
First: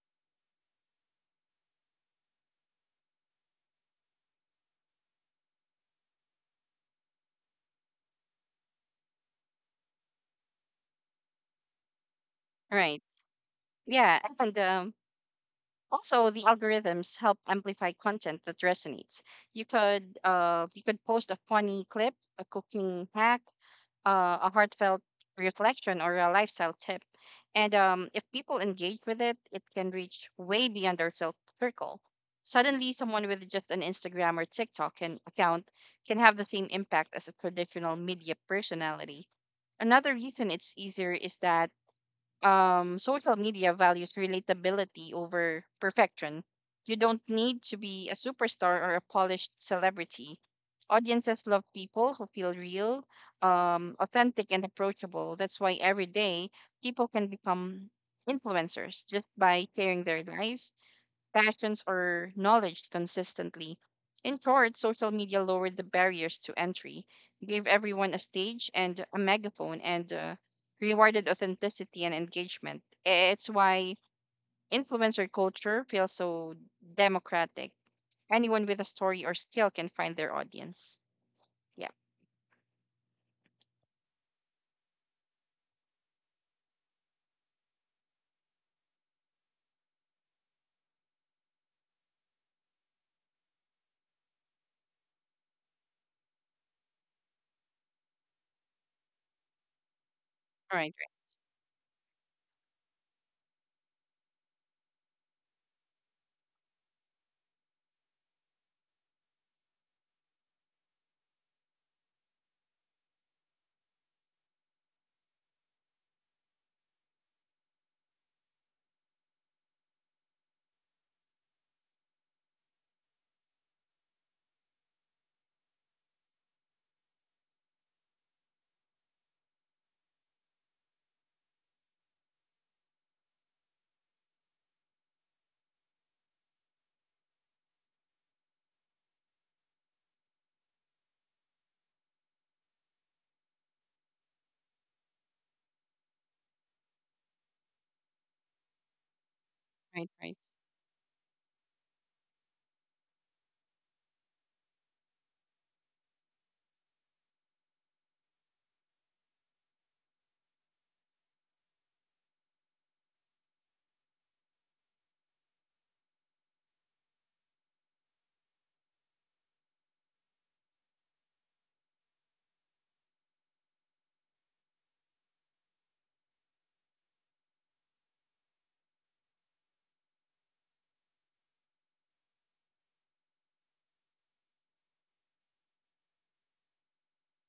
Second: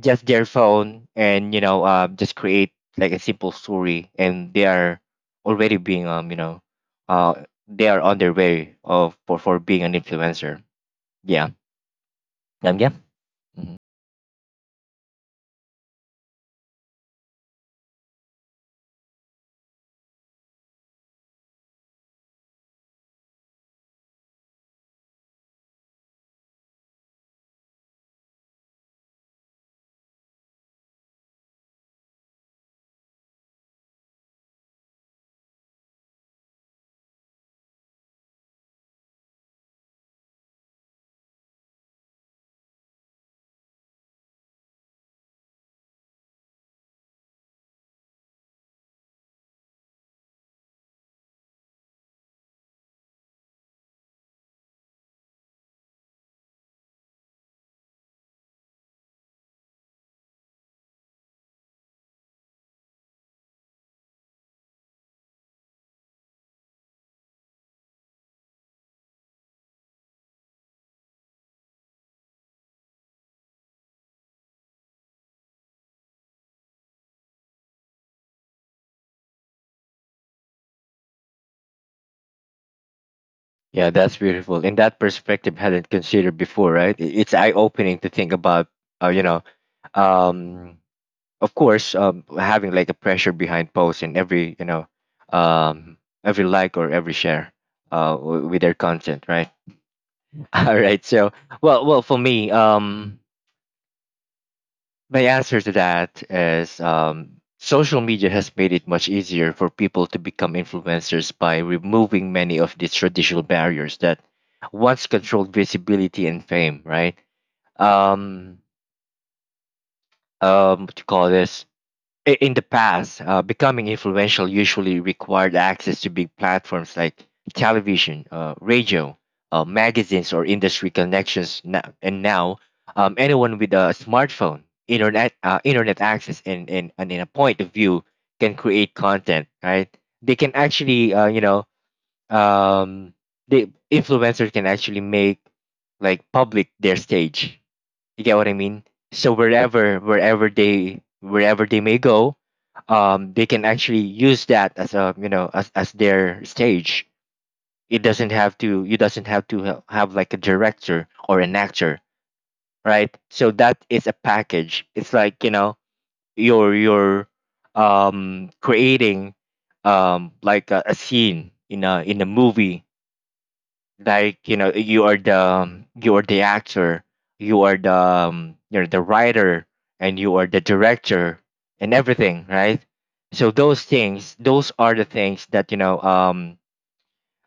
S1: Just their phone, and just create like a simple story, and they are already being uh they are on their way of for being an influencer. Yeah um, yeah
S2: Right.
S1: Mhm.
S2: Yeah. And also the algorithms help amplify content that resonates. You could post a funny clip, a cooking hack, a heartfelt reflection or a lifestyle tip. And if people engage with it, it can reach way beyond their self circle. Suddenly, someone with just an Instagram or TikTok can, account can have the same impact as a traditional media personality. Another reason it's easier is that social media values relatability over perfection. You don't need to be a superstar or a polished celebrity. Audiences love people who feel real, authentic, and approachable. That's why every day people can become influencers just by sharing their life, passions, or knowledge consistently. In short, social media lowered the barriers to entry, gave everyone a stage and a megaphone, and rewarded authenticity and engagement. It's why influencer culture feels so democratic. Anyone with a story or skill can find their audience. Yeah.
S1: Yeah, that's beautiful, and that perspective hadn't considered before, right? It's eye-opening to think about, uh, you know um of course, having like a pressure behind posts and every you know um every like or every share with their content, right? [laughs] All
S2: Right.
S1: right.
S2: Right.
S1: So, well, for me, my answer to that is, social media has made it much easier for people to become influencers by removing many of the traditional barriers that once controlled visibility and fame. Right. Um, what do you call this? In the past, becoming influential usually required access to big platforms like television, radio, magazines, or industry connections. And now, anyone with a smartphone, internet access, and, and in a point of view, can create content. Right? They can actually, um, the influencers can actually make like public their stage. You get what I mean? So
S2: Right, right.
S1: wherever they may go, they can actually use that as, a as their stage. It doesn't have to you doesn't have to have like a director or an actor, right? So that is a package. It's like, you know, you're creating like a scene in a movie. Like, you know, you are the actor, you are the you're the writer, and you are the director, and everything, right? So those things, those are the things that, you know um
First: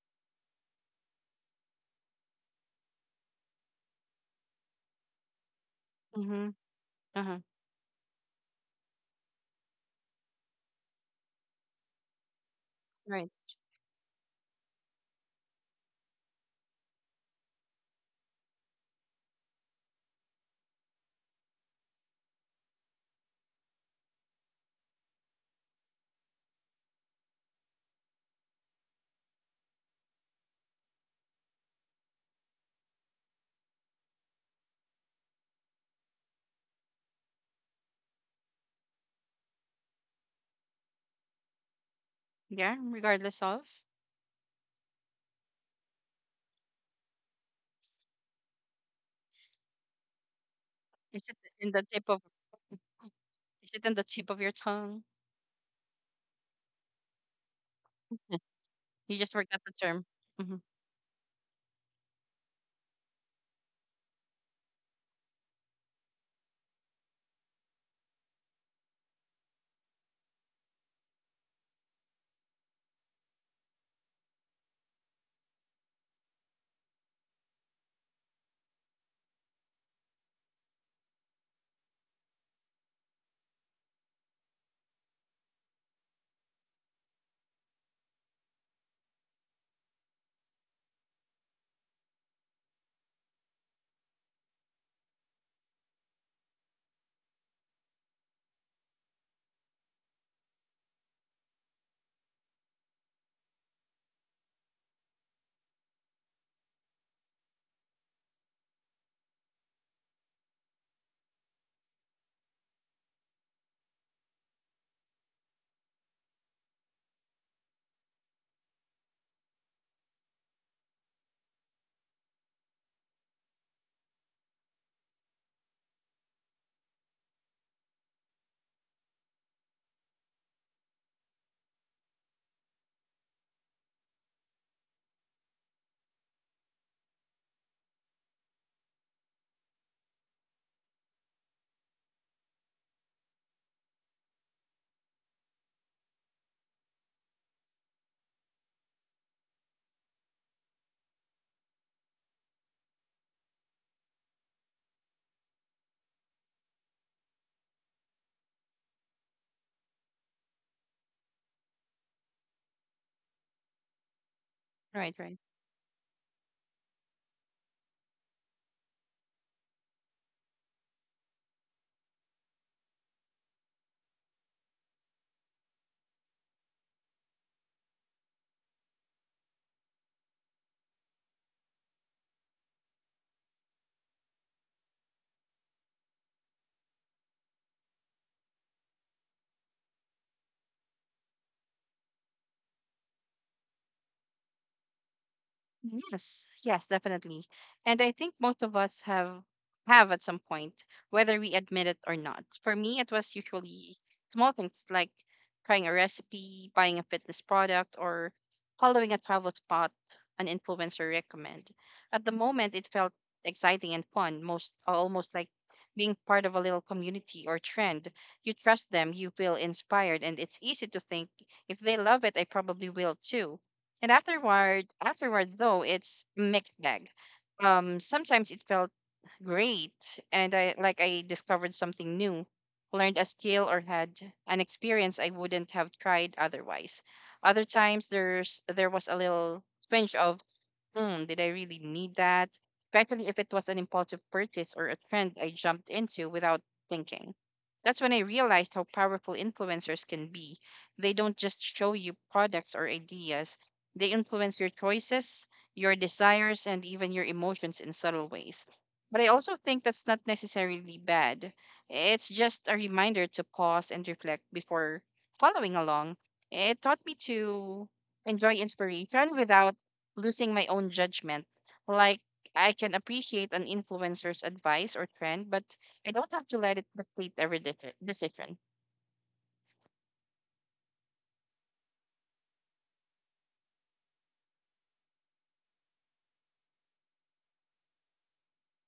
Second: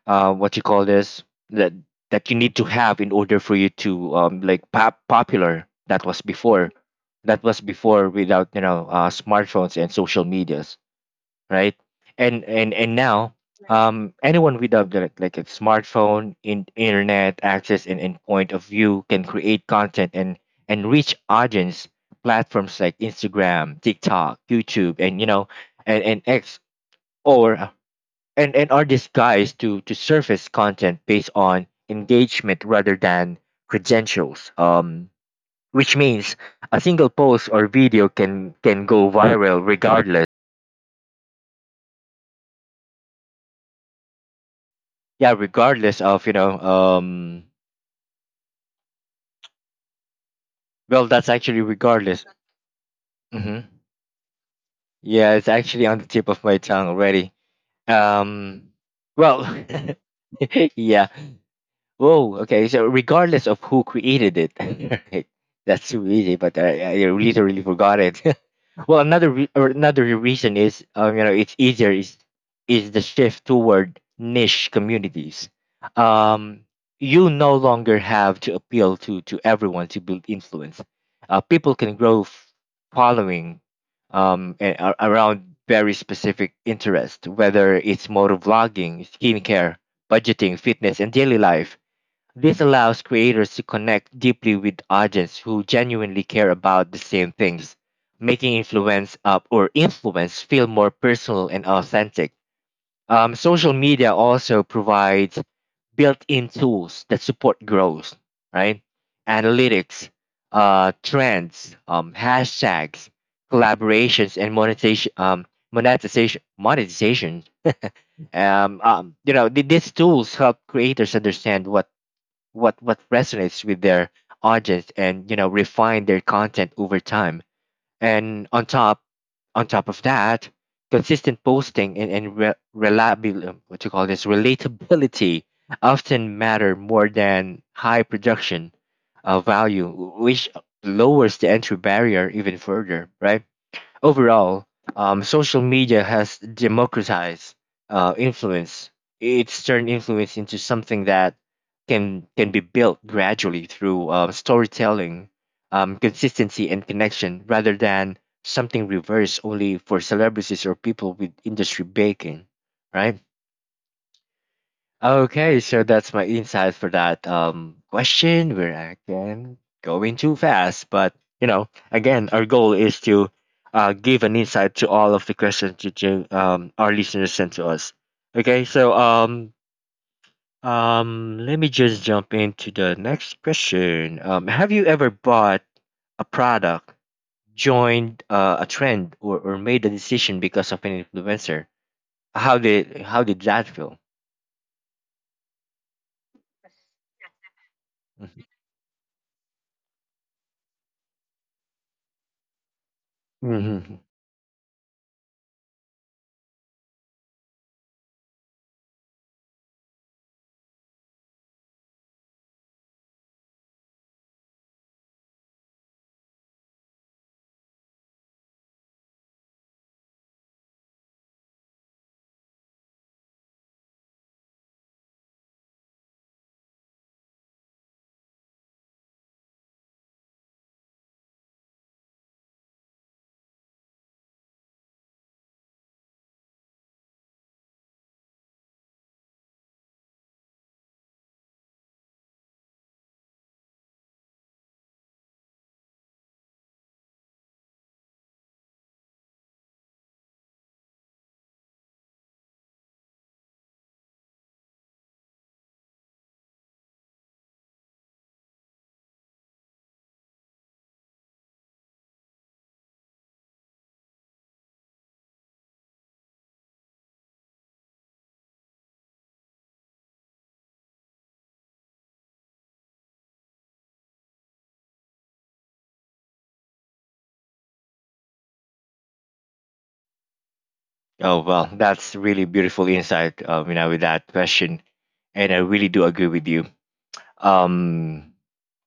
S1: uh what you call this, that that you need to have in order for you to like popular. That was
S2: Mm-hmm.
S1: before.
S2: Uh-huh.
S1: That was before, without, smartphones and social medias, right? And
S2: Right.
S1: now, anyone with a like a smartphone, internet access, and point of view, can create content and reach audience. Platforms like Instagram, TikTok, YouTube, and, and X, or and are disguised to surface content based on engagement rather than credentials. Which means a single post or video can go viral regardless.
S2: Yeah. Regardless of,
S1: Yeah, regardless of, well,
S2: is
S1: that's
S2: it
S1: actually
S2: in the tip of
S1: regardless. Hmm.
S2: your tongue?
S1: Yeah, it's actually on the tip of my tongue already.
S2: [laughs]
S1: um
S2: You just
S1: well,
S2: forgot
S1: [laughs]
S2: the term. Hmm
S1: yeah. Whoa, okay, so regardless of who created it. [laughs] Right? That's too easy, but I literally forgot it. [laughs] Well, another re- or another reason is, you know, it's easier, is the shift toward niche communities. Um, you no longer have to appeal to everyone to build influence. People can grow following around very specific interest, whether it's motor vlogging, skincare, budgeting, fitness, and daily life. This allows creators to connect deeply with audience who genuinely care about the same things, making influence up or influence feel more personal and authentic. Social media also provides built-in tools that support growth, right? Analytics, trends, hashtags, collaborations, and monetization. You know, these tools help creators understand what resonates with their audience, and, you know, refine their content over time. And on top of that, consistent posting and, reliability, what you call this, relatability, often matter more than high production value, which lowers the entry barrier even further, right? Overall, social media has democratized influence. It's turned influence into something that can be built gradually through storytelling, consistency, and connection, rather than something reversed only for celebrities or people with industry backing, right?
S2: Right. Right.
S1: Okay, so that's my insight for that question. Where I can going too fast, but you know, again, our goal is to give an insight to all of the questions that you our listeners sent to us. Okay, so let me just jump into the next question. Have you ever bought a product, joined a trend, or made a decision because of an influencer? How did that feel?
S2: Yes, yes, definitely. And I think most of us have at some point, whether we admit it or not. For me, it was
S1: Hmm.
S2: usually small things like trying a recipe, buying a fitness product, or following a travel spot an influencer recommend. At the moment, it felt exciting and fun, most almost like being part of a little community or trend. You trust them, you feel inspired, and it's easy to think if they love it, I probably will too. And afterward though, it's mixed bag. Sometimes it felt great, and I like I discovered something new, learned a skill, or had an experience I wouldn't have tried otherwise. Other times, there was a little twinge of, hmm, did I really need that? Especially if it was an impulsive purchase or a trend I jumped into without thinking. That's when I realized how powerful influencers can be. They don't just show you products or ideas, they influence your choices, your desires, and even your emotions in subtle ways. But I also think that's not necessarily bad. It's just a reminder to pause and reflect before following along. It taught me to enjoy inspiration without losing my own judgment. Like, I can appreciate an influencer's advice or trend, but I don't have to let it dictate every decision.
S1: Oh well, that's really beautiful insight. You know, with that question, and I really do agree with you. Um,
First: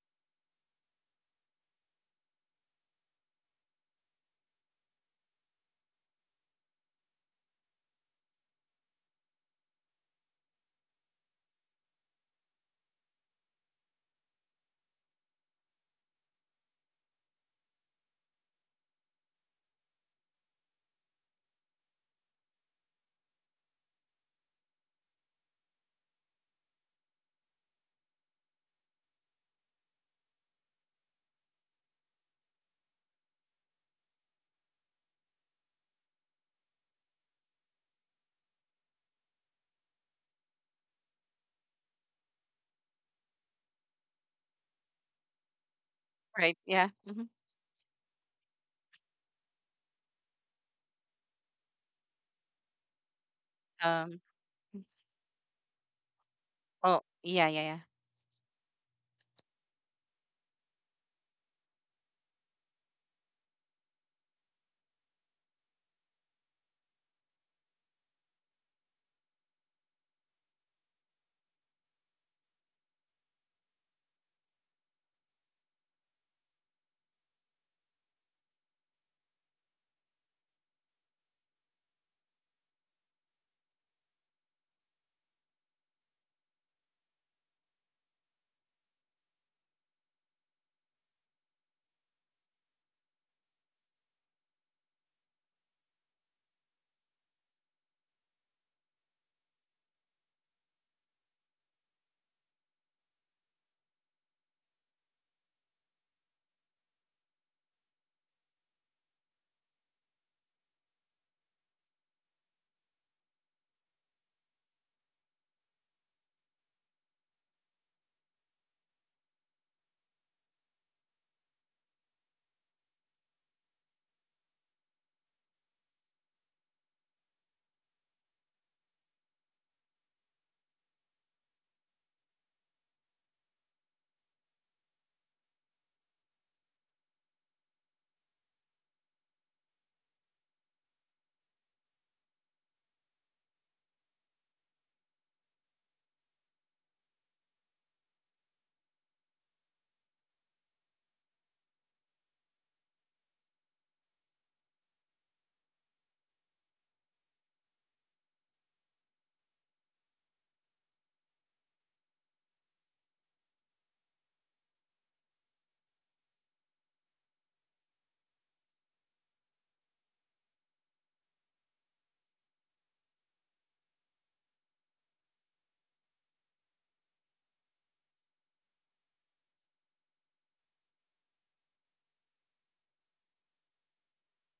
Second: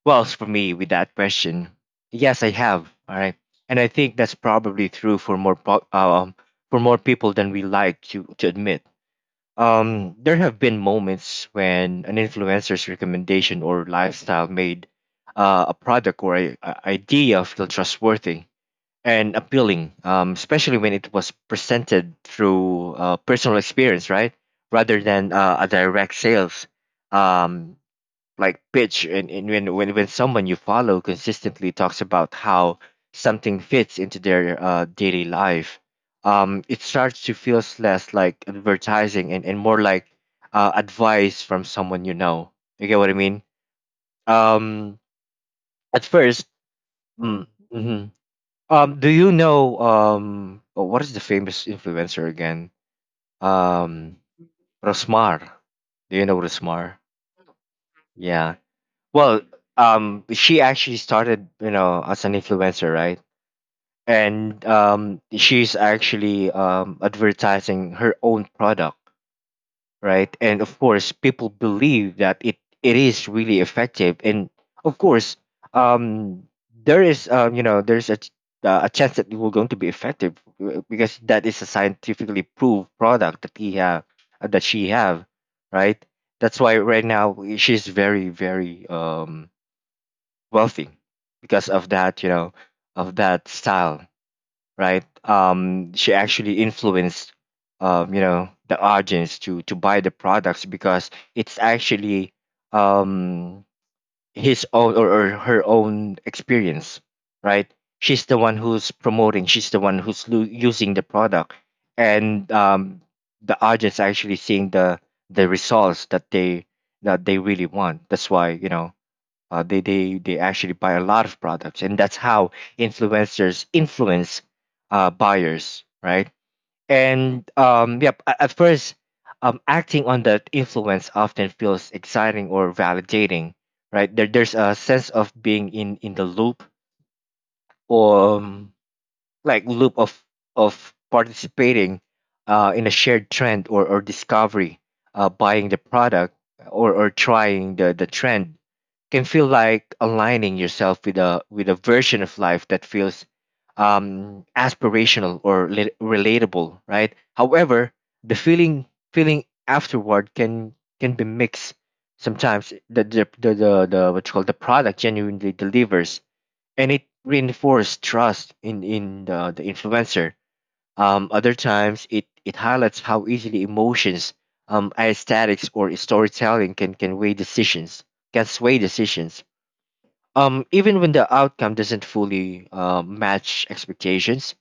S1: well, as for me, with that question, yes, I have. All right, and I think that's probably true for more people than we like to admit. There have been moments when an influencer's recommendation or lifestyle made a product or a idea feel trustworthy and appealing, especially when it was presented through personal experience, right? Rather than a direct sales um, like pitch. And, when someone you follow consistently talks about how something fits into their daily life, it starts to feel less like advertising and more like advice from someone you know. You get what I mean? Um, at first,
S2: Right? Yeah. hmm
S1: mm, mhm. Do you know oh, what is the famous influencer again? Um,
S2: Um.
S1: Rosmar. Do you know Rosmar?
S2: Oh, yeah, yeah, yeah.
S1: Yeah. Well, she actually started, you know, as an influencer, right? And she's actually advertising her own product. Right? And of course, people believe that it is really effective. And of course, um, there is you know, there's a a chance that it will going to be effective, because that is a scientifically proved product that he have, that she have, right? That's why right now she's very wealthy because of that, you know, of that style, right? She actually influenced, you know, the audience to buy the products because it's actually um his own, or her own experience, right? She's the one who's promoting. She's the one who's using the product, and the audience actually seeing the results that they, really want. That's why, you know, they actually buy a lot of products, and that's how influencers influence buyers, right? And yep, at first, acting on that influence often feels exciting or validating, right? There's a sense of being in the loop, or like loop of participating in a shared trend or discovery. Buying the product or trying the trend can feel like aligning yourself with a version of life that feels aspirational or relatable, right? However, the feeling feeling afterward can be mixed. Sometimes the what you call the product genuinely delivers, and it reinforces trust in the influencer. Other times, it highlights how easily emotions, aesthetics, or storytelling can weigh decisions, can sway decisions, even when the outcome doesn't fully match expectations.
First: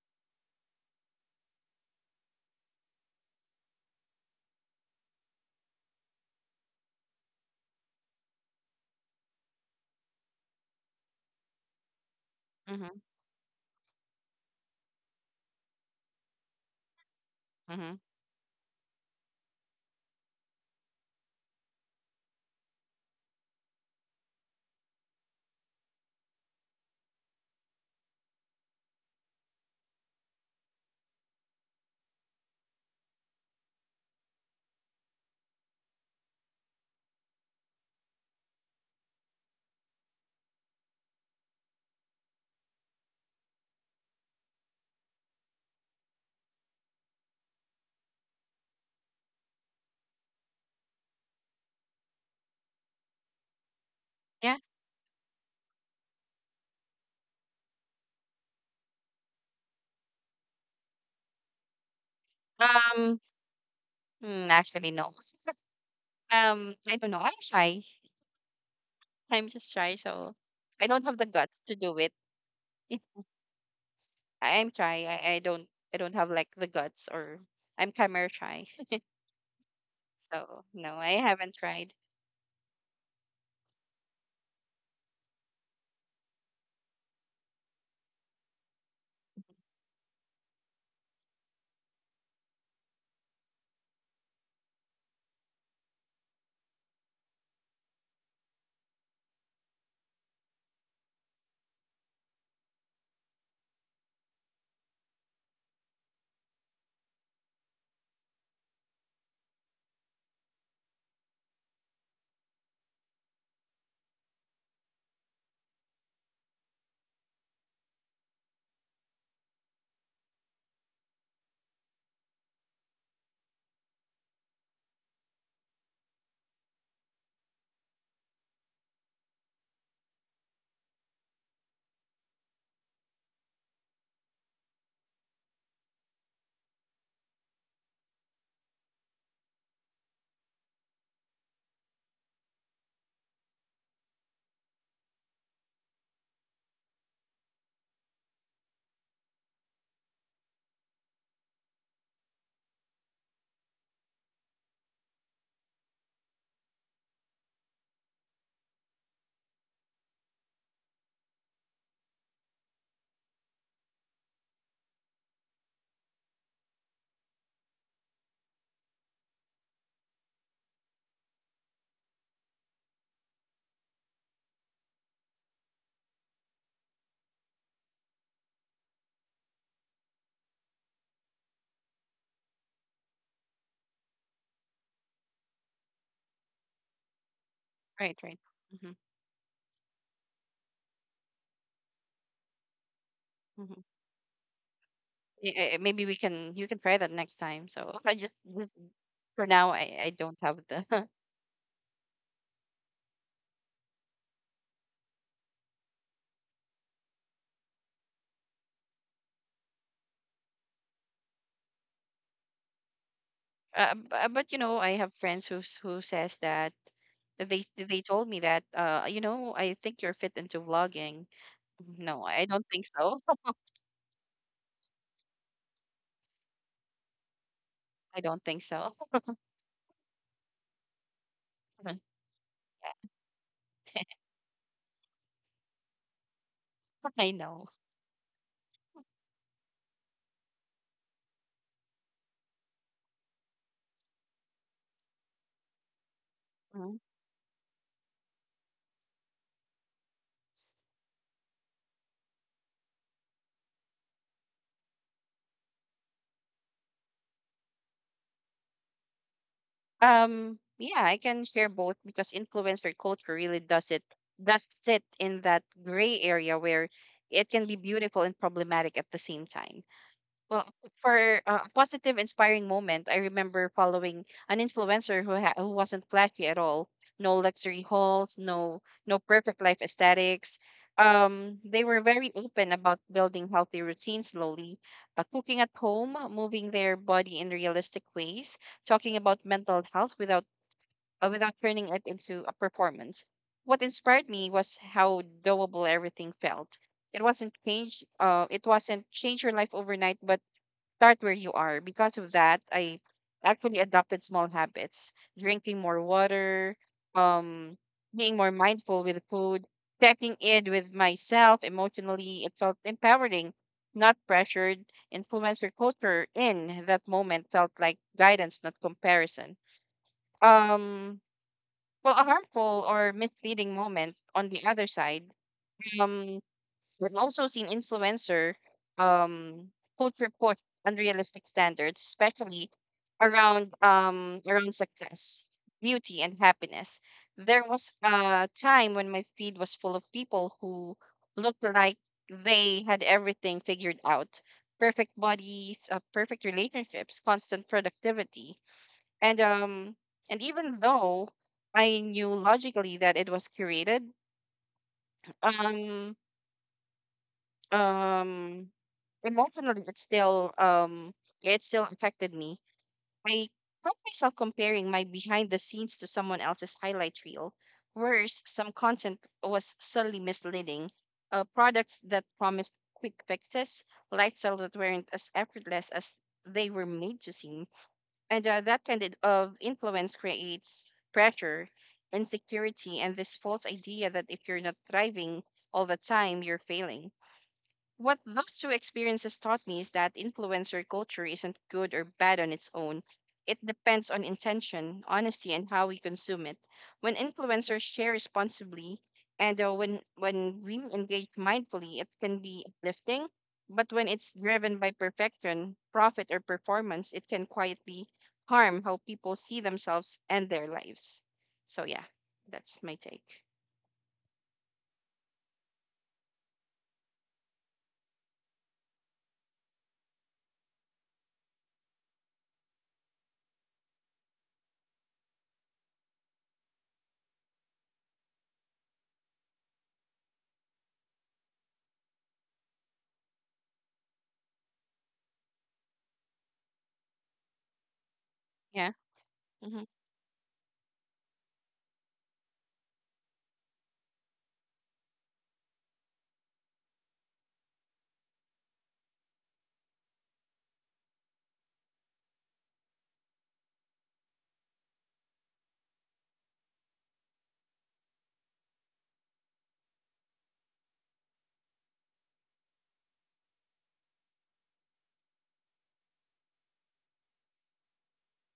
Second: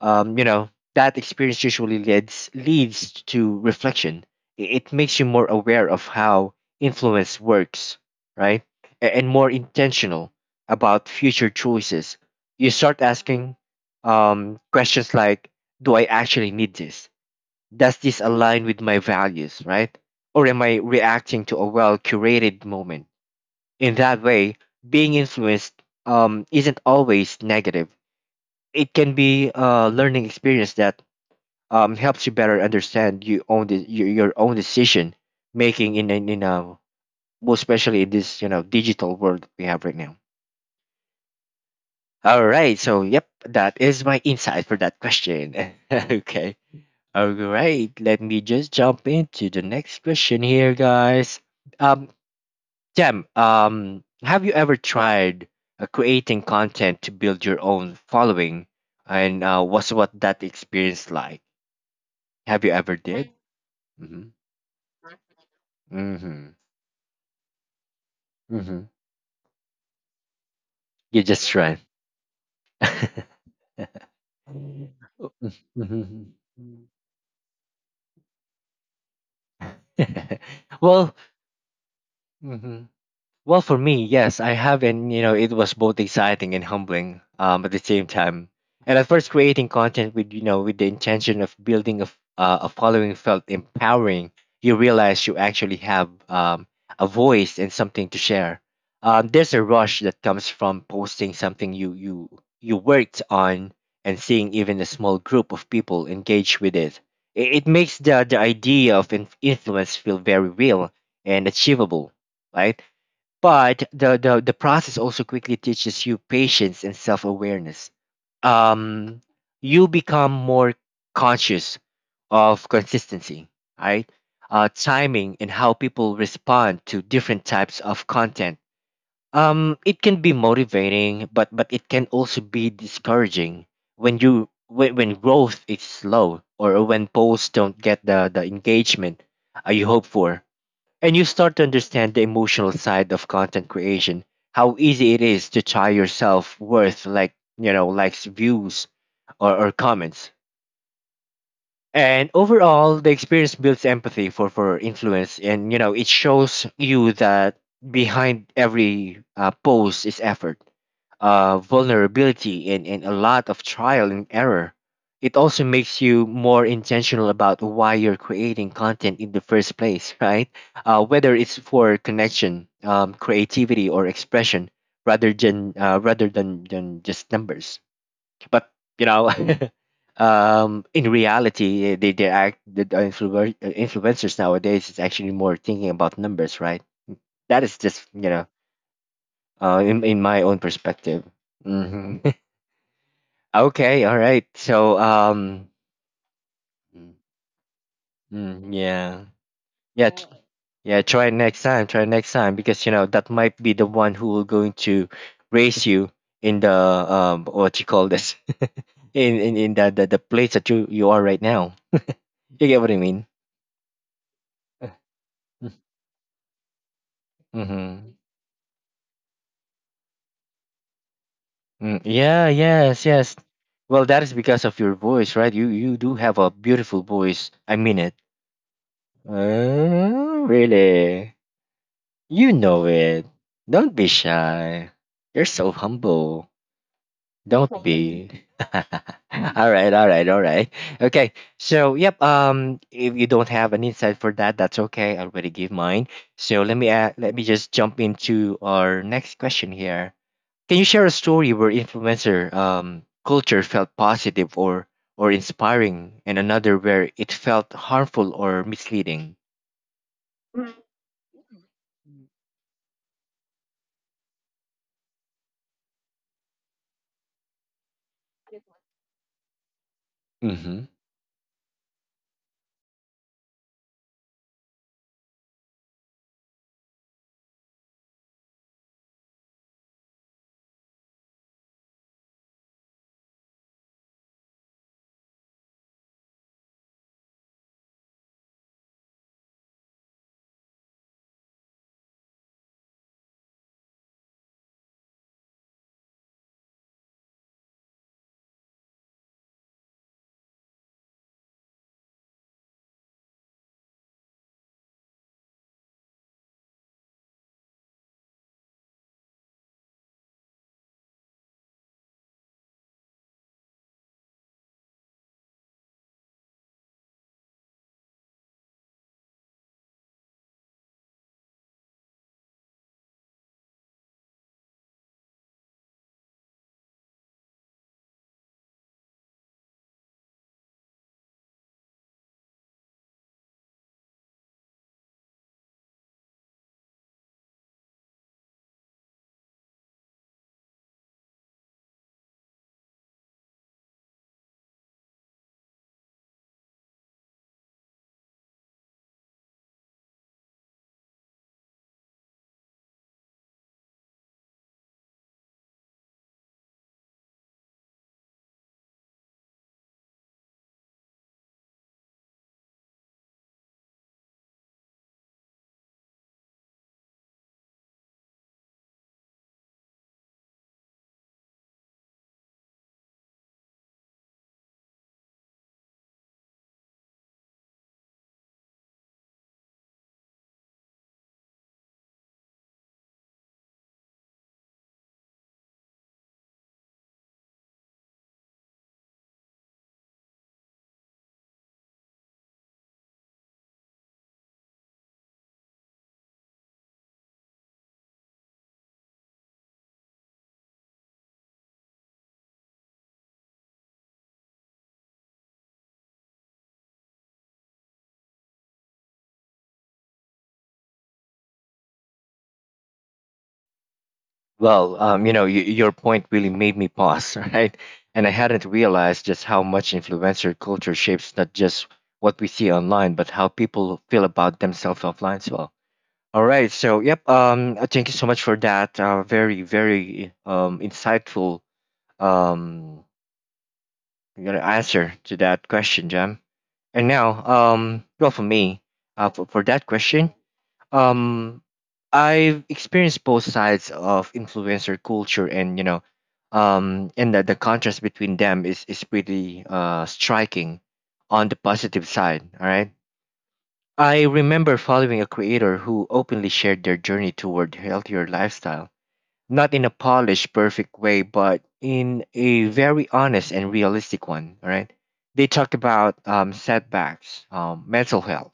S1: um you know that experience usually leads to reflection. It makes you more aware of how influence works, right? And more intentional about future choices. You
S2: Mm-hmm.
S1: start asking, questions like, do I actually need this?
S2: Mm-hmm.
S1: Does this align with my values, right? Or am I reacting to a well curated moment? In that way, being influenced isn't always negative. It can be a learning experience that helps you better understand your own decision making, in a, well, especially in this, you know, digital world we have right now. All right, so yep, that is my insight for that question. [laughs] Okay. All right, let me just jump into the next question here, guys. Um, Jam, have you
S2: Yeah.
S1: ever tried creating content to build your own following, and what that experience like? Have you ever
S2: Um.
S1: did? Mm-hmm.
S2: Mm, Actually, no.
S1: Mm-hmm.
S2: I don't know. I'm shy.
S1: Mm-hmm.
S2: I'm just shy, so I don't have
S1: You
S2: the
S1: just
S2: guts to
S1: try.
S2: do it. [laughs] I- I'm shy. I don't. I don't have like the guts, or I'm camera shy. [laughs]
S1: [laughs]
S2: So
S1: [laughs]
S2: no, I
S1: Well,
S2: haven't tried.
S1: mhm. Well, for me, yes, I have, and you know, it was both exciting and humbling at the same time. And at first, creating content with, you know, with the intention of building a following, felt empowering. You realize you actually have a voice and something to share. There's a rush that comes from posting something you worked on and seeing even a small group of people engage with it. It makes the idea of influence feel very real and achievable, right? But the process also quickly teaches you patience and self awareness. Um, you become more conscious of consistency, right? Timing and how people respond to different types of content. It can be motivating, but it can also be discouraging when when growth is slow or when posts don't get the engagement you hope for, and you start to understand the emotional side of content creation, how easy it is to tie your self worth like, you know, likes, views, or comments. And overall, the experience builds empathy for influence, and you know it shows you that behind every post is effort, vulnerability, and a lot of trial and error. It also makes you more intentional about why you're creating content in the first place, [laughs] right? Whether it's for connection, creativity, or expression, rather than than just numbers, but you know. [laughs] In reality, they act the influ- influencers nowadays is actually more thinking about numbers, right? That is just,
S2: Right.
S1: you
S2: Right.
S1: know,
S2: Mm-hmm.
S1: in my own perspective. Hmm. [laughs] Okay, all right, so um,
S2: Y- maybe we can you can try that
S1: mm,
S2: next time. So [laughs]
S1: mm, yeah.
S2: for now
S1: Yeah,
S2: I
S1: t-
S2: don't
S1: Mm.
S2: have
S1: Yeah,
S2: the [laughs]
S1: try next time, try next time, because you know that might be the one who will going to raise you in the um, what you call this, [laughs] in the place that you are right now. You get what I mean?
S2: but you know I have friends who says that they
S1: Mm-hmm.
S2: told me that you know I think you're fit into vlogging.
S1: Mm,
S2: No, I
S1: yeah,
S2: don't think
S1: yes,
S2: so.
S1: yes. Well, that is because of your voice, right? You do have a beautiful voice. I mean
S2: [laughs]
S1: it.
S2: I don't think so.
S1: Oh, really?
S2: [laughs]
S1: You know it. Don't be shy. You're so humble.
S2: I know.
S1: Don't be. [laughs] All right, all right, all right. Okay. So, yep, um, if you don't have an insight for that, that's okay. I already gave mine. So,
S2: Mhm.
S1: let me just jump into our next question here. Can you share a story where influencer culture felt positive or inspiring, and another where it felt harmful or misleading?
S2: Yeah, I can share both because influencer culture really does sit in that gray area where it can be beautiful and problematic at the same time. Well,
S1: Mm-hmm.
S2: for a positive, inspiring moment, I remember following an influencer who wasn't flashy at all. No luxury hauls, no no perfect life aesthetics. They were very open about building healthy routines slowly, cooking at home, moving their body in realistic ways, talking about mental health without without turning it into a performance. What inspired me was how doable everything felt. It wasn't change your life overnight, but start where you are. Because of that, I actually adopted small habits, drinking more water, um, being more mindful with food, checking in with myself emotionally. It felt empowering, not pressured. Influencer culture in that moment felt like guidance, not comparison. Um, well, a harmful or misleading moment on the other side. Um, We've also seen influencer um culture push unrealistic standards, especially around success, beauty, and happiness. There was a time when my feed was full of people who looked like they had everything figured out. Perfect bodies, perfect relationships, constant productivity. And even though I knew logically that it was curated, um um emotionally it still yeah, it still affected me. I found myself comparing my behind the scenes to someone else's highlight reel. Worse, some content was subtly misleading. Products that promised quick fixes, lifestyle that weren't as effortless as they were made to seem, and that kind of influence creates pressure, insecurity, and this false idea that if you're not thriving all the time, you're failing. What those two experiences taught me is that influencer culture isn't good or bad on its own. It depends on intention, honesty, and how we consume it. When influencers share responsibly and when we engage mindfully, it can be uplifting. But when it's driven by perfection, profit, or performance, it can quietly harm how people see themselves and their lives. So yeah, that's my take.
S1: Well, you know, your point really made me pause, [laughs] right? And I hadn't realized just how much influencer culture shapes not just what we see online, but how people feel about themselves offline as well. All right, so yep, thank you so much for that. Very, very insightful um, you know, answer to that question, Jam. And now, well, for me,
S2: Yeah.
S1: for
S2: Mm-hmm.
S1: that question, um, I've experienced both sides of influencer culture, and you know um, and the contrast between them is pretty striking. On the positive side, all right, I remember following a creator who openly shared their journey toward healthier lifestyle, not in a polished perfect way, but in a very honest and realistic one, all right. They talked about setbacks, mental health,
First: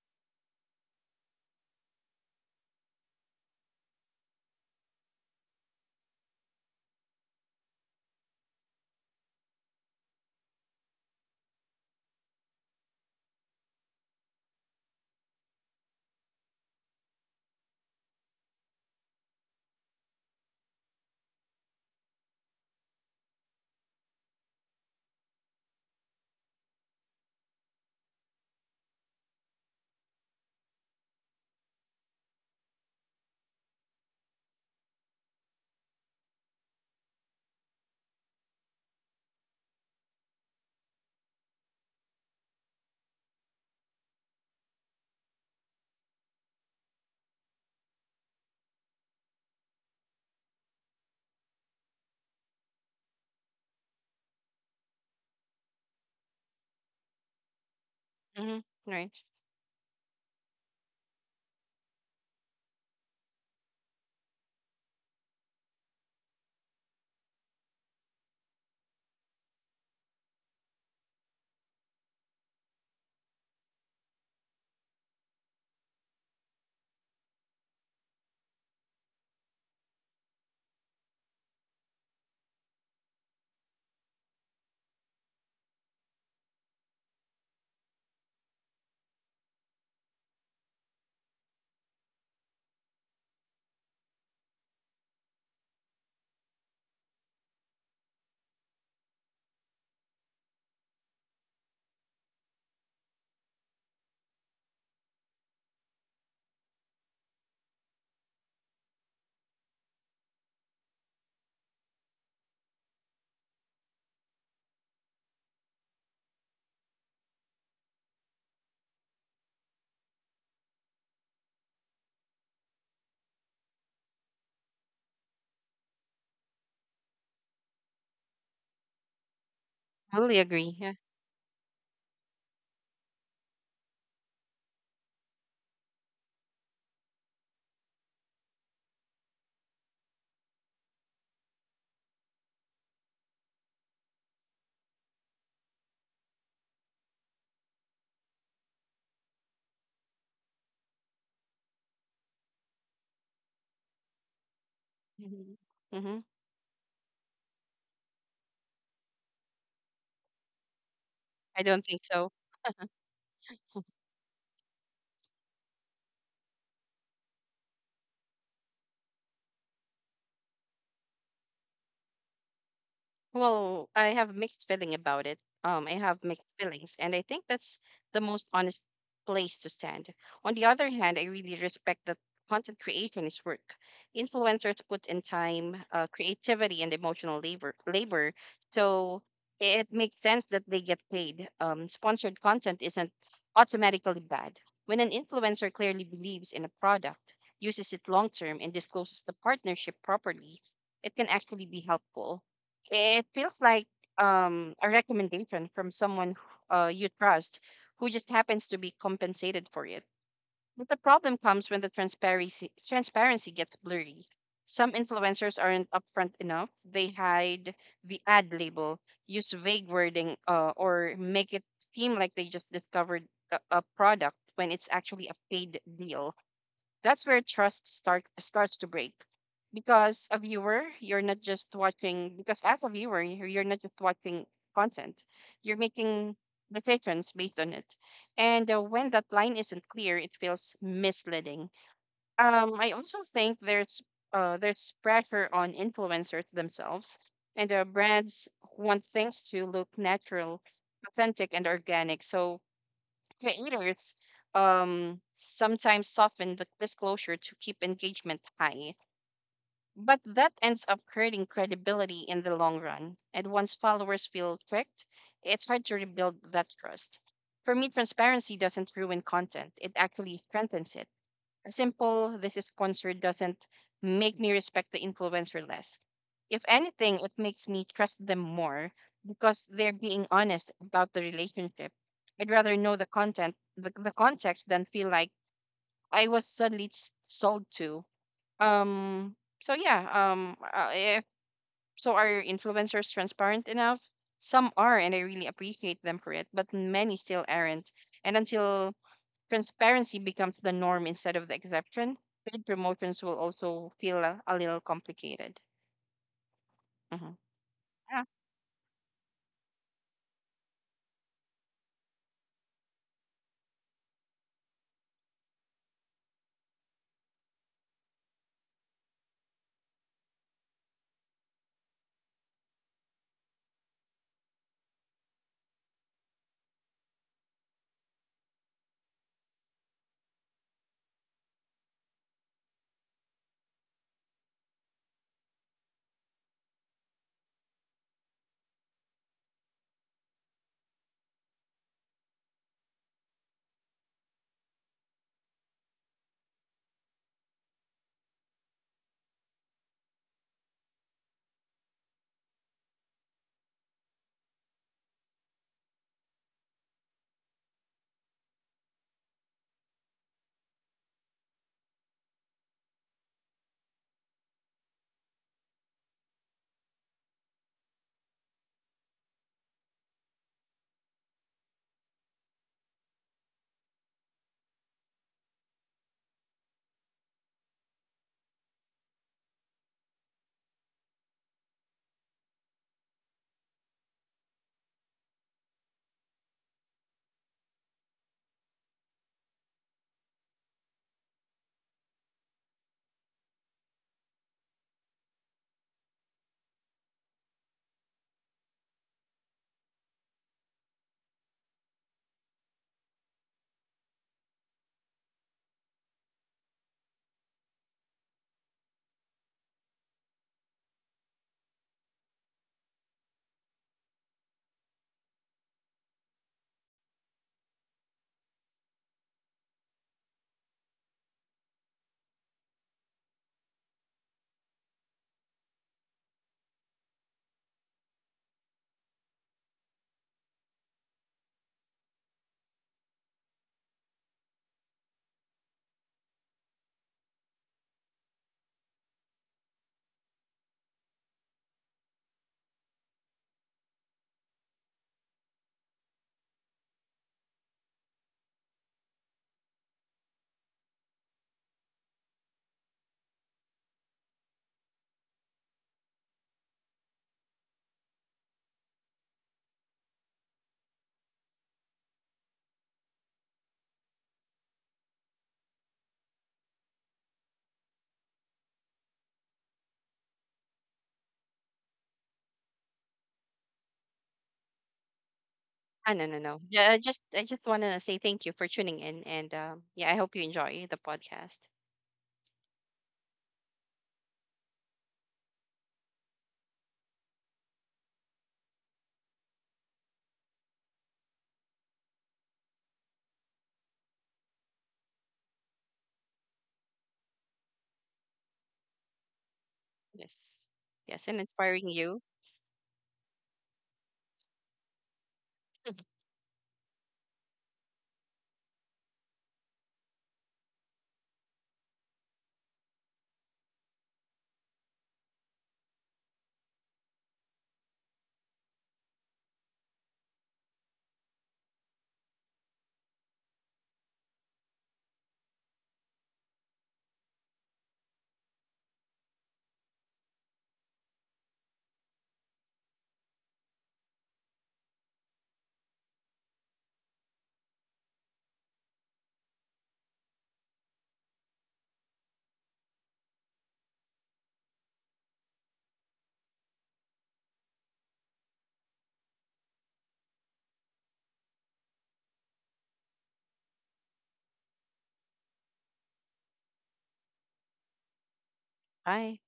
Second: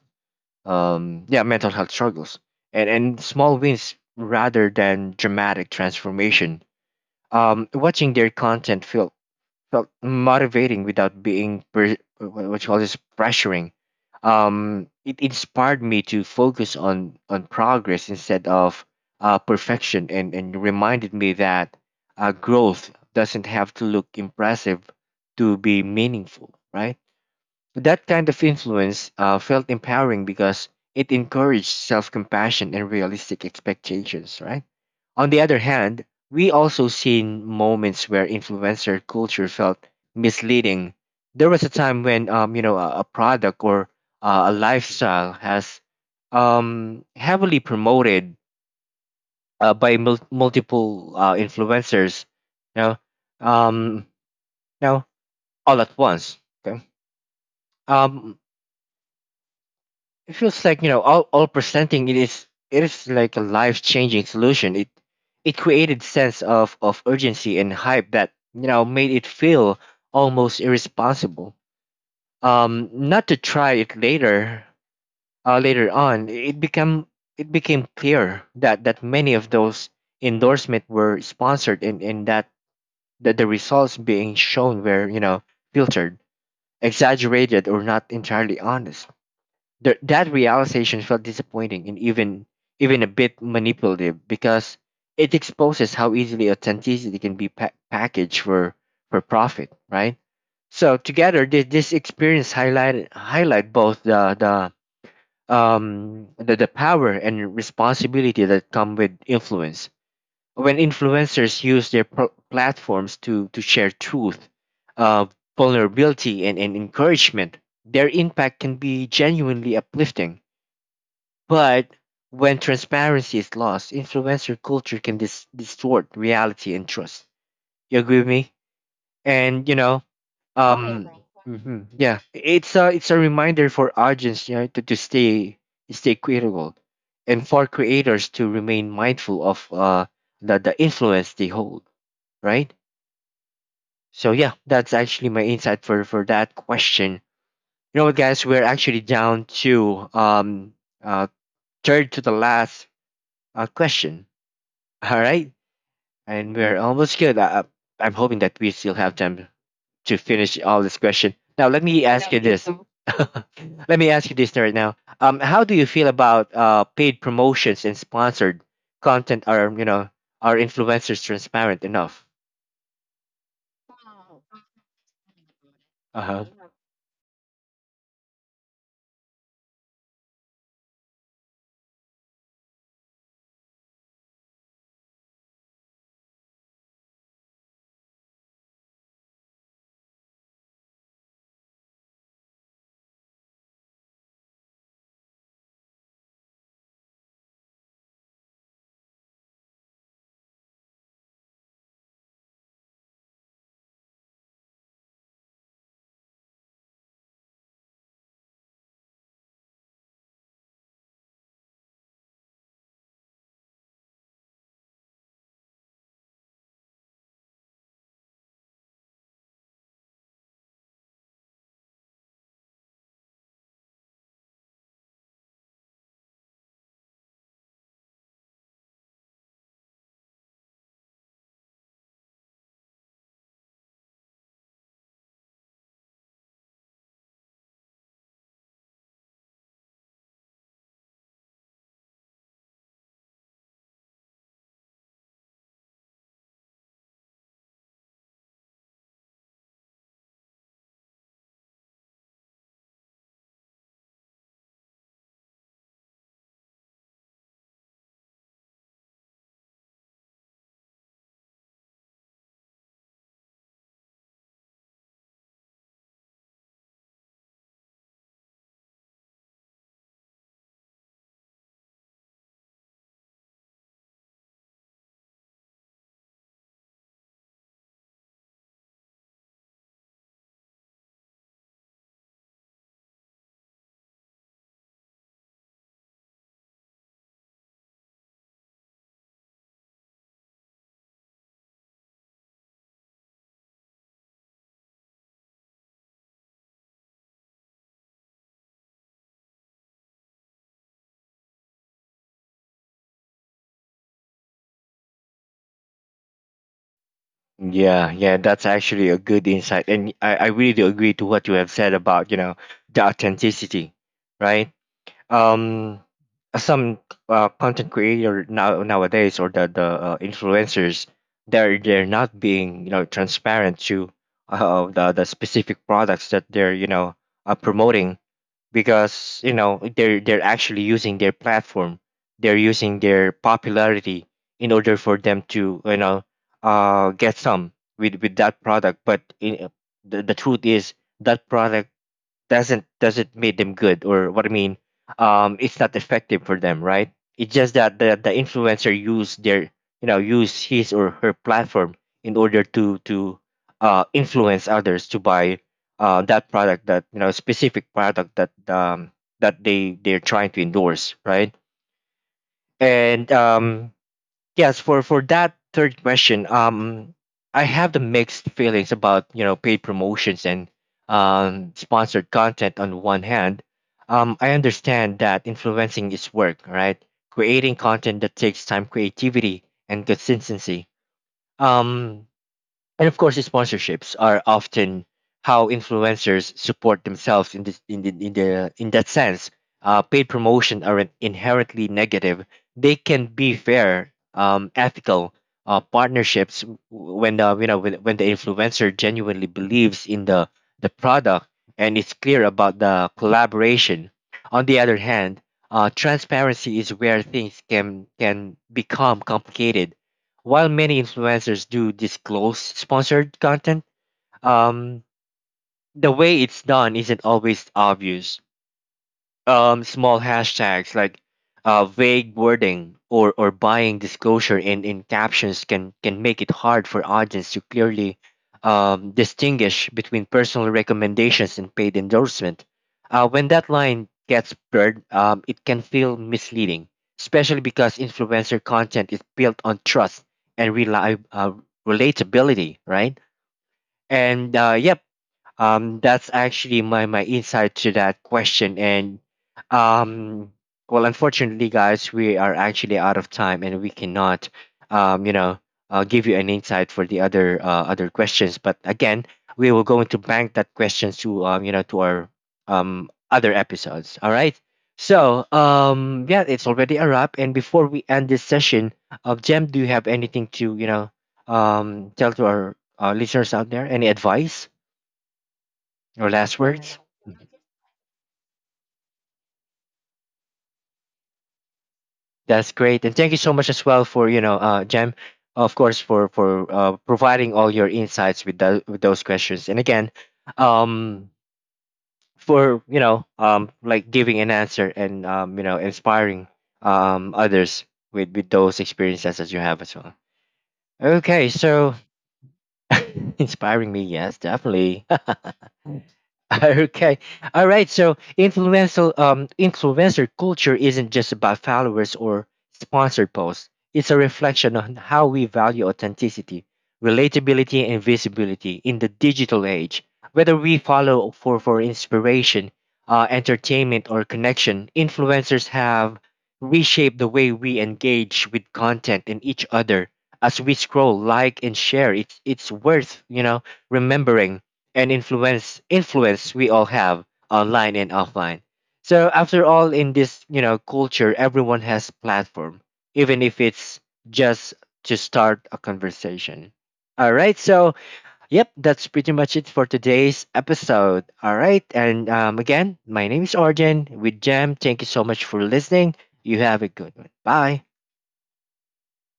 S1: yeah, mental health struggles, and small wins rather than dramatic transformation. Watching their content felt motivating without being what you call this, pressuring. It inspired me to focus on progress instead of perfection, and reminded me that growth doesn't have to look impressive to be meaningful, right? That kind of influence felt empowering because it encouraged self compassion and realistic expectations, right? On the other hand, we also seen moments where influencer culture felt misleading. There was a time when you know a product or a lifestyle has heavily promoted multiple influencers, you know, um, now, all at once. Okay. Um,
S2: Mm-hmm. Right.
S1: it feels like you know all presenting it is, it is like a life changing solution. It created sense of urgency and hype that you know made it feel almost irresponsible, um, not to try it later. Later on it became, it became clear that many of those endorsement were sponsored, and that the results being shown were you know filtered, exaggerated, or not entirely honest. Th- that realization felt disappointing and even, even a bit manipulative, because it exposes how easily authenticity can be packaged for profit, right? So together, this experience highlight both the power and responsibility that come with influence. When influencers use their platforms to share truth, uh, vulnerability, and encouragement, their impact can be genuinely uplifting, but when transparency is lost, influencer culture can distort reality and trust. You agree with me? And you know,
S2: Totally
S1: I
S2: agree. Yeah.
S1: agree. Mhm, yeah, it's a, it's a reminder for audience, you know, to, stay critical, and for creators to remain mindful of the influence they hold, right? So yeah, that's actually my insight for that question. You know what, guys, we're actually down to uh third to the last question. All right,
S2: Mm-hmm.
S1: and we're almost good. I'm hoping that we still have time to finish all this question.
S2: I
S1: Now, let
S2: don't
S1: me
S2: think
S1: ask
S2: so.
S1: you this. [laughs] Let me ask you this right now. How do you feel about paid promotions and sponsored content? Are you know, are influencers transparent enough?
S2: Well, I have mixed feeling about it. I
S1: Uh
S2: have
S1: huh.
S2: mixed feelings, and I think that's the most honest place to stand. On the other hand, I really respect that content creation is work. Influencers put in time, creativity, and emotional labor, so it makes sense that they get paid. Sponsored content isn't automatically bad. When an influencer clearly believes in a product, uses it long term, and discloses the partnership properly, it can actually be helpful. It feels like a recommendation from someone you trust, who just happens to be compensated for it. But the problem comes when the transparency gets blurry. Some influencers aren't upfront enough. They hide the ad label, use vague wording, or make it seem like they just discovered a product when it's actually a paid deal. That's where trust start starts to break. Because a viewer, you're not just watching because as a viewer, you're not just watching content. You're making decisions based on it. And when that line isn't clear, it feels misleading. I also think there's pressure on influencers themselves and brands want things to look natural, authentic, and organic. So creators sometimes soften the disclosure to keep engagement high, but that ends up hurting credibility in the long run. And once followers feel tricked, it's hard to rebuild that trust. For me, transparency doesn't ruin content, it actually strengthens it. A simple, this is sponsored, doesn't make me respect the influencer less. If anything, it makes me trust them more because they're being honest about the relationship. I'd rather know the the context, than feel like I was suddenly sold to. So yeah. If so, are influencers transparent enough? Some are, and I really appreciate them for it. But many still aren't. And until transparency becomes the norm instead of the exception, paid promotions will also feel a little complicated. Hmm
S1: Yeah,
S2: Yeah.
S1: yeah, that's actually a good insight, and I really do agree to what you have said about you know the authenticity, right? Um, some content creator nowadays, or the influencers, they're not being you know transparent to the specific products that they're you know promoting, because you know they're actually using their platform, they're using their popularity in order for them to you know get some with that product. But the truth is that product doesn't make them good, or what I mean um, it's not effective for them, right? It's just that the influencer use their you know use his or her platform in order to influence others to buy that product, that you know specific product that that they're trying to endorse, right? And yes, for that third question, I have the mixed feelings about you know paid promotions and sponsored content. On one hand, I understand that influencing is work, right? Creating content that takes time, creativity, and consistency. Um, and of course, the sponsorships are often how influencers support themselves in this in the, in the in that sense. Paid promotion aren't inherently negative; they can be fair, ethical partnerships when the you know when the influencer genuinely believes in the product and is clear about the collaboration. On the other hand, transparency is where things can become complicated. While many influencers do disclose sponsored content, um, the way it's done isn't always obvious. Um, small hashtags like vague wording, or buying disclosure in captions, can make it hard for audience to clearly distinguish between personal recommendations and paid endorsement. Uh when that line gets blurred, it can feel misleading, especially because influencer content is built on trust and relatability, right? And yep, that's actually my my insight to that question. And um, well, unfortunately, guys, we are actually out of time, and we cannot, you know, give you an insight for the other other questions. But again, we will go into bank that questions to you know, to our other episodes. All right. So yeah, it's already a wrap. And before we end this session, Jem, do you have anything to you know tell to our listeners out there? Any advice?
S2: Ah, no,
S1: Or
S2: no, no.
S1: last
S2: Yeah, I
S1: words.
S2: just
S1: Mhm.
S2: want to say thank you for tuning in, and yeah, I hope you enjoy the podcast.
S1: That's great, and thank you so much as well for you know jam, of course, for providing all your insights with, with those questions, and again um for you know like giving an answer and you know inspiring others with those experiences that you have as well.
S2: Yes, yes, and
S1: Okay,
S2: inspiring
S1: so
S2: you.
S1: [laughs] inspiring me, yes, definitely.
S2: [laughs]
S1: [laughs] Okay. All right. So influential influencer culture isn't just about followers or sponsored posts. It's a reflection on how we value authenticity, relatability, and visibility in the digital age. Whether we follow for, inspiration, entertainment, or connection, influencers have reshaped the way we engage with content and each other. As we scroll, like, and share, it's worth you know remembering and influence we all have online and offline. So after all in this, you know, culture everyone has platform, even if it's just to start a conversation. All right, so yep, that's pretty much it for today's episode. All right, and again, my name is Arjen with Jam. Thank you so much for listening. You have a good one. Bye.
S2: Bye.